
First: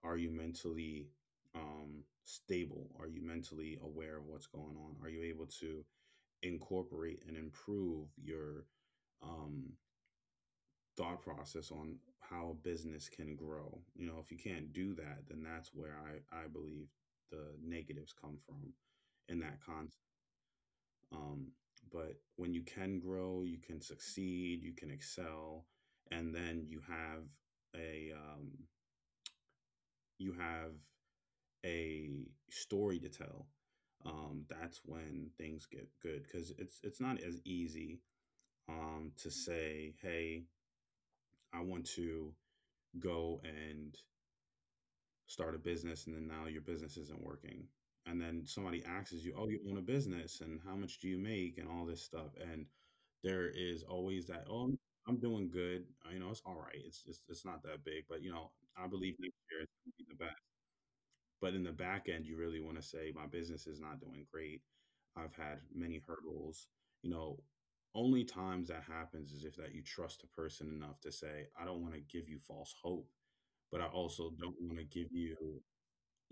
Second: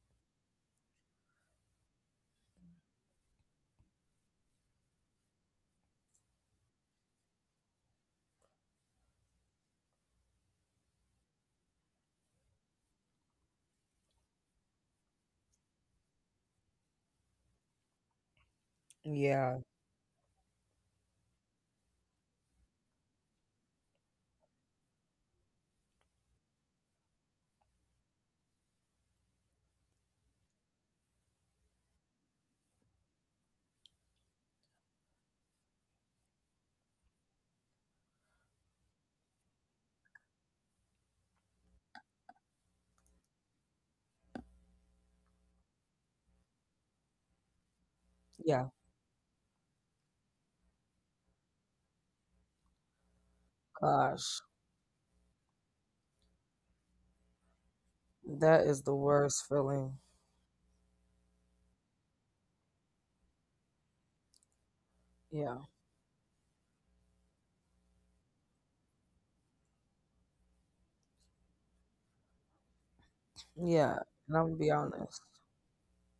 Speaker 1: are you mentally stable? Are you mentally aware of what's going on? Are you able to incorporate and improve your um, thought process on how a business can grow? You know, if you can't do that, then that's where I believe the negatives come from in that
Speaker 2: Yeah.
Speaker 1: concept. Um, but when you can grow, you can succeed, you can excel, and then you have a um, you have a story to tell. That's when things get good because it's not as easy to say, "Hey, I want to go and start a business and then now your business isn't working and then
Speaker 2: Yeah.
Speaker 1: somebody asks you, oh, you own a business and how much do you make and all this stuff?" And there is always
Speaker 2: Gosh.
Speaker 1: that, oh, I'm doing good. You know, it's all right, it's not that big, but you know,
Speaker 2: That is
Speaker 1: I
Speaker 2: the
Speaker 1: believe next
Speaker 2: worst
Speaker 1: year it's going
Speaker 2: feeling.
Speaker 1: to be the best. But in the back end you really want to say my business is not doing great. I've
Speaker 2: Yeah.
Speaker 1: had many hurdles, you know. Only times that happens is if that you trust a person enough to say, I don't want to give you false hope, but I
Speaker 2: Yeah.
Speaker 1: also
Speaker 2: And
Speaker 1: don't
Speaker 2: I'm gonna
Speaker 1: want
Speaker 2: be
Speaker 1: to give
Speaker 2: honest.
Speaker 1: you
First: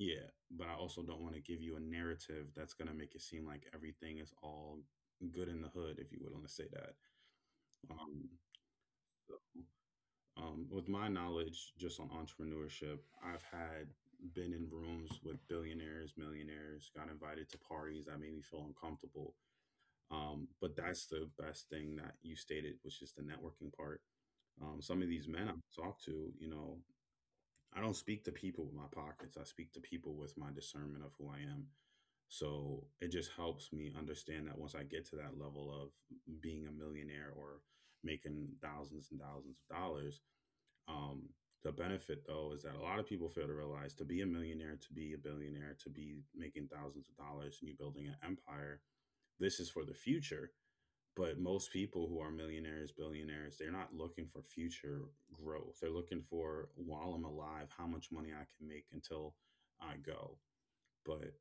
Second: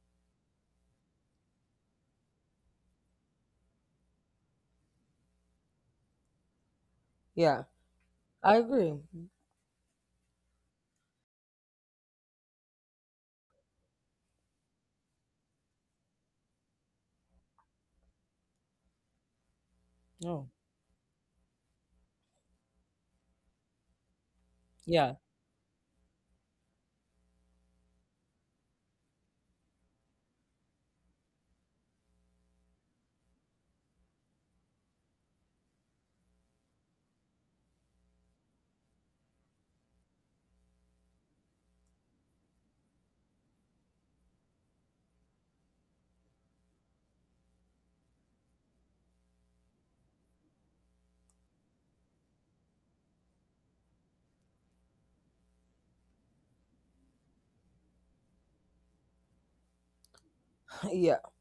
Speaker 1: yeah, but I also don't want to give you a narrative that's going to make it seem like everything is all good in the hood, if you would want to say that.
Speaker 2: Yeah,
Speaker 1: Um,
Speaker 2: I agree.
Speaker 1: with my knowledge just on entrepreneurship, I've had been in rooms with billionaires, millionaires, got invited to parties that made me feel uncomfortable.
Speaker 2: Oh,
Speaker 1: But that's the best thing that you stated, which is the networking part. Some of
Speaker 2: yeah,
Speaker 1: these men I've talked to, you know, I don't speak to people with my pockets. I speak to people with my discernment of who I am. So it just helps me understand that once I get to that level of being a millionaire or making thousands and thousands of dollars, um, the benefit though is that a lot of people fail to realize, to be a millionaire, to be a billionaire, to be making thousands of dollars and you building an empire, this is for the future. But most people who are millionaires, billionaires, they're not looking for future growth. They're looking for, while I'm alive, how much money I can make until I go.
Speaker 2: yeah,
Speaker 1: But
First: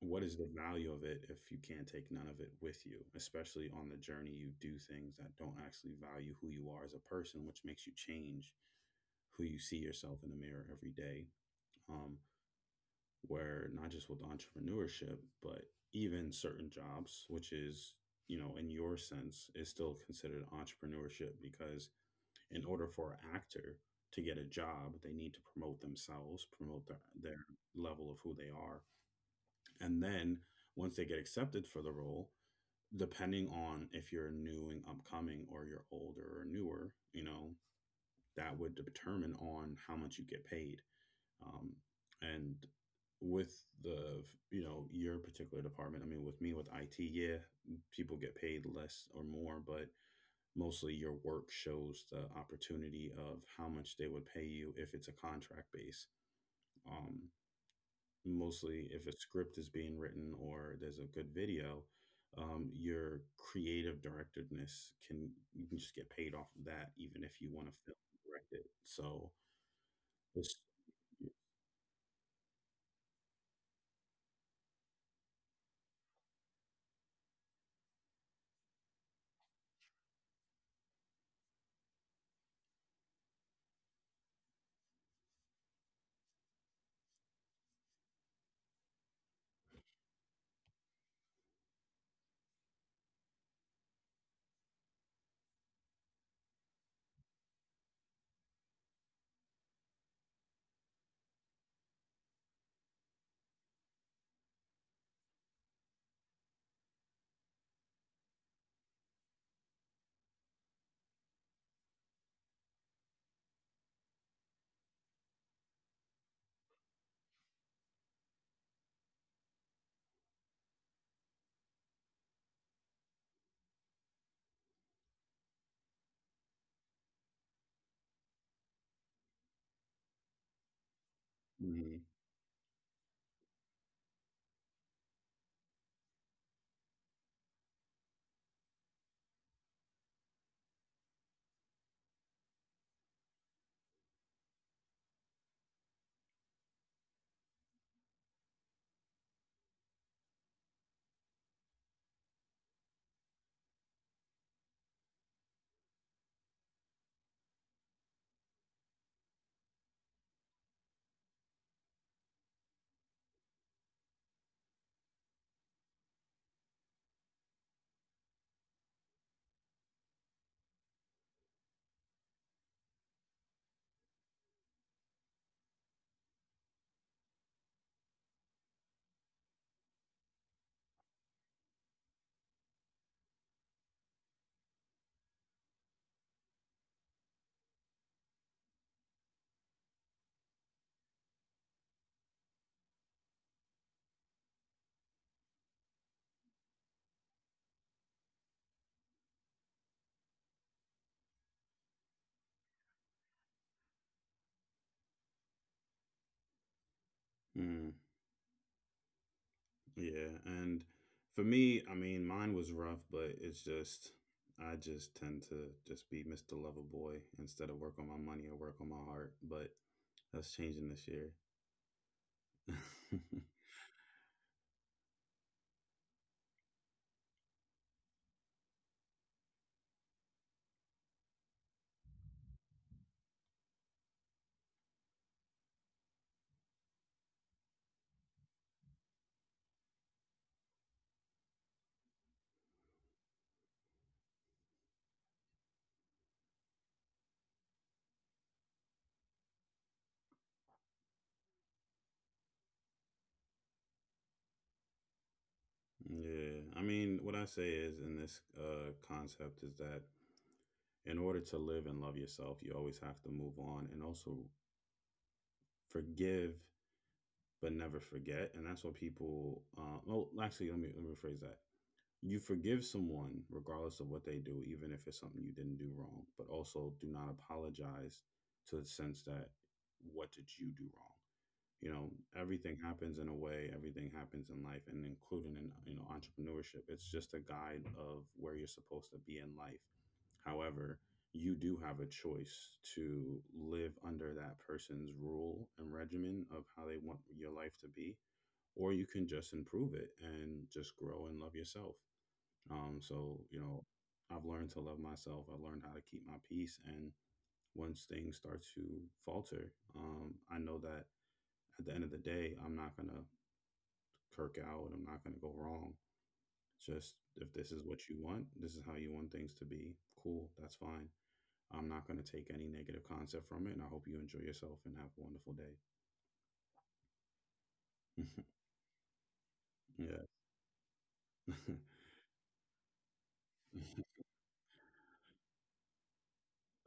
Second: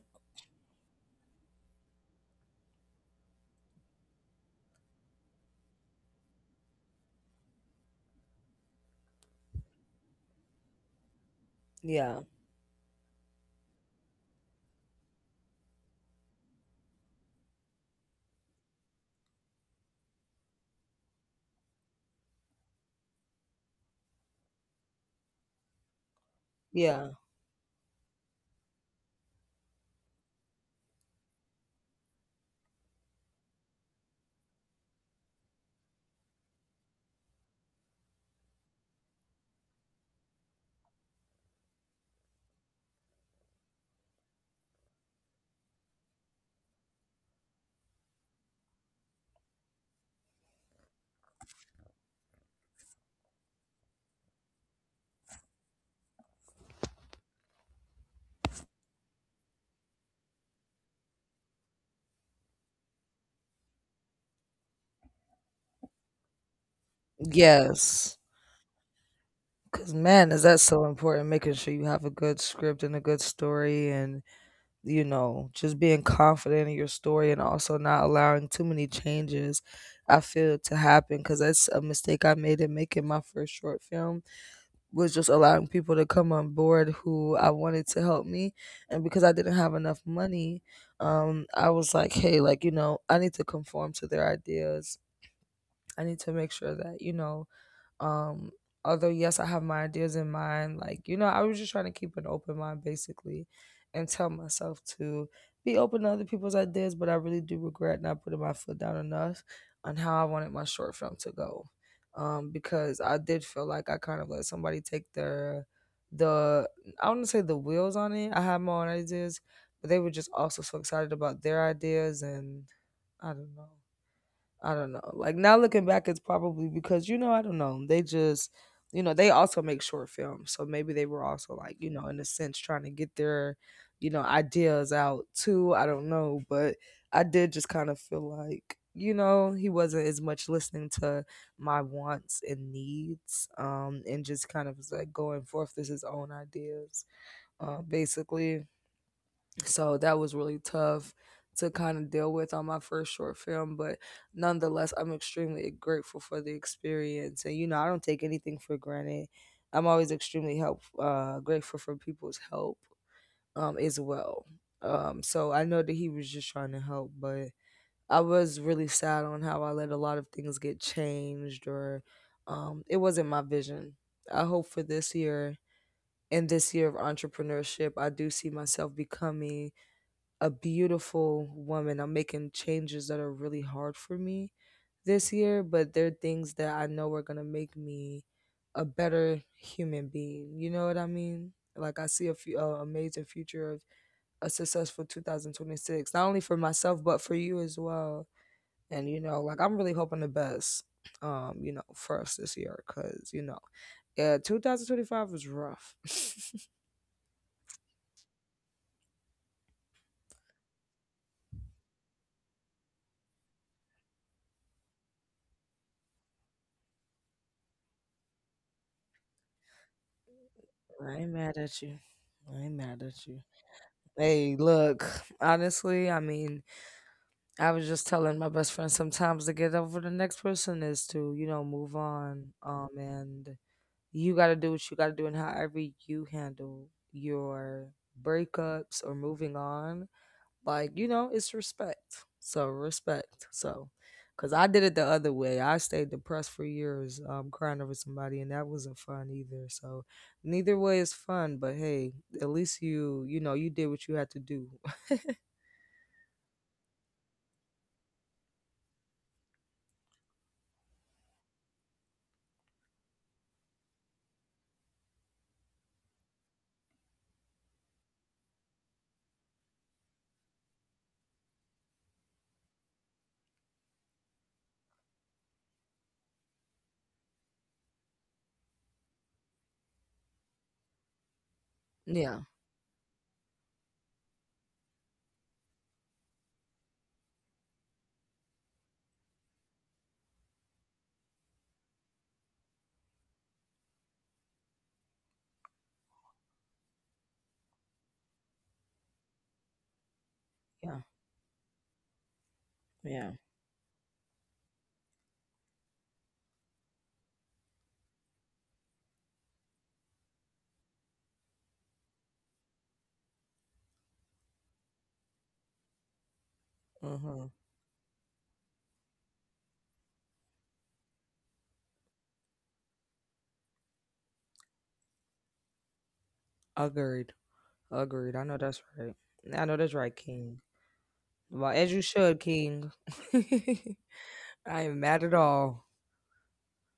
Speaker 1: what is the value of it if you can't take none of it with you? Especially on the journey, you do things that don't actually value who you are as a person, which makes you change who you see yourself in the mirror every day. um,
Speaker 2: yeah,
Speaker 1: where not just with entrepreneurship, but even certain jobs, which is, you know, in your sense, is still considered entrepreneurship. Because in order for an actor to get a job, they need to promote themselves, promote their,
Speaker 2: yeah.
Speaker 1: their level of who they are. And then once they get accepted for the role, depending on if you're new and upcoming or you're older or newer, you know, that would determine on how much you get paid. Um, and with the, you know, your particular department, I mean, with me with IT, yeah, people get paid less or more, but mostly your work shows the opportunity of how much they would pay you if it's a contract base. Um, Mostly, if a script is being written or there's a good video, your creative directedness, can you, can just get paid off of that, even if you want to film
Speaker 2: Yes.
Speaker 1: and direct it. So
Speaker 2: Because, man, is
Speaker 1: it's.
Speaker 2: that so important? Making sure you have a good script and a good story, and, you know, just being confident in your story and also not allowing too many changes, I feel, to happen. Because that's a mistake I made in making my first short film. Was just allowing people to come on board who I wanted to help me. And because I didn't have enough money, I was like, hey, like, you know, I need to conform to their ideas. I need to make sure that, you know, um, although yes, I have my ideas in mind, like, you know, I was just trying to keep an open mind basically and tell myself to be open to other people's ideas, but I really do regret not putting my foot down enough on how I wanted my short film to go. Because I did feel like I kind of let somebody take their the I wouldn't say the wheels on it. I had my own ideas, but they were just also so excited about their ideas, and I don't know. I don't know. Like now looking back, it's probably because you know I don't know. They just you know they also make short films, so maybe they were also like you
Speaker 1: Mhm,
Speaker 2: know in a sense trying to get their you know ideas out too. I don't know, but I did just kind of feel like you know he wasn't as much listening to my wants and needs, and just kind of was like going forth with his own ideas, basically. So that was really tough to kind of deal with on my first short film, but nonetheless I'm extremely grateful for the experience, and you know I don't take anything for granted. I'm always extremely help grateful for people's help as well. So I know that he was just trying to help, but I was really sad on how I let a lot of things get changed or it wasn't my vision. I hope for this year, in this year of entrepreneurship, I do see myself becoming a beautiful woman. I'm making changes that are really hard for me this year, but they're things that I know are gonna make me a better human being. You know what I mean? Like I see a few amazing future of a successful 2026, not only for myself but for you as well. And you know, like, I'm really hoping the best, you know, for us this year, because you know, yeah, 2025 was rough.
Speaker 1: mhm. Yeah, and for me, I mean, mine was rough, but it's just, I just tend to just be Mr. Lover Boy instead of work on my money or work on my heart. But that's changing this
Speaker 2: I ain't
Speaker 1: year.
Speaker 2: mad at you. I ain't mad at you. Hey look, honestly, I mean, I was just telling my best friend sometimes to get over the next person is to, you know, move on. And you got to do what you got to do, and however you handle your breakups or moving on, like, you know, it's respect. So, respect. So, because I did it the other way. I stayed depressed for years, crying over somebody, and that wasn't fun either. So, neither way is fun, but hey, at least you, you know, you did what you had to do.
Speaker 1: Yeah, I mean, what I say is in this concept is that in order to live and love yourself, you always have to move on and also forgive but never forget. And that's what people. Let me rephrase that. You forgive someone regardless of what they do, even if it's something you didn't do wrong, but also do not apologize to the sense that, what did you do wrong? You know,
Speaker 2: Yeah.
Speaker 1: everything happens in a way, everything happens in life, and including in, you know, entrepreneurship, it's just a guide of where you're supposed to be in life. However, you do have a choice to live under that person's rule and regimen of how they want your life to be, or you can just improve it and
Speaker 2: Yeah.
Speaker 1: just grow and love yourself.
Speaker 2: Yeah.
Speaker 1: So you know, I've learned to love myself. I've learned how to keep my peace, and once things start to falter, I know that at the end of the day, I'm not gonna kirk out. I'm not gonna go wrong.
Speaker 2: Uh
Speaker 1: Just
Speaker 2: huh.
Speaker 1: if this is what you want, this is how you want things to be. Cool, that's fine. I'm not gonna take any negative concept from it, and I hope you enjoy yourself and have a wonderful day.
Speaker 2: Agreed. Agreed. I know that's right. I know that's right, King. Well,
Speaker 1: Yeah.
Speaker 2: as you should, King. I ain't mad at all.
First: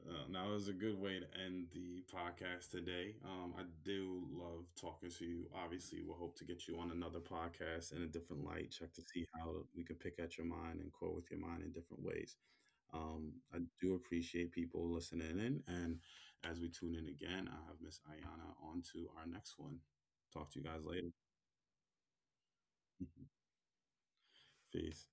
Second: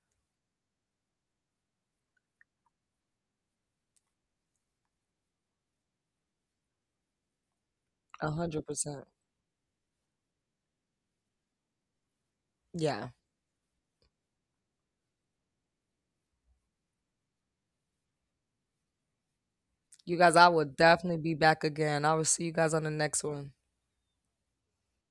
Speaker 1: Now is a good way to end the podcast today. I do love talking to you. Obviously, we'll hope to get you on another podcast in a
Speaker 2: A
Speaker 1: different
Speaker 2: hundred
Speaker 1: light. Check to
Speaker 2: percent.
Speaker 1: see how we could pick at your mind and quote with your mind in different ways.
Speaker 2: Yeah.
Speaker 1: I do appreciate people listening in, and as we tune in again, I have Miss Ayana on to our next one.
Speaker 2: You guys, I
Speaker 1: Talk to you
Speaker 2: will
Speaker 1: guys later.
Speaker 2: definitely be back again. I will see you guys on the next one.
Speaker 1: Peace.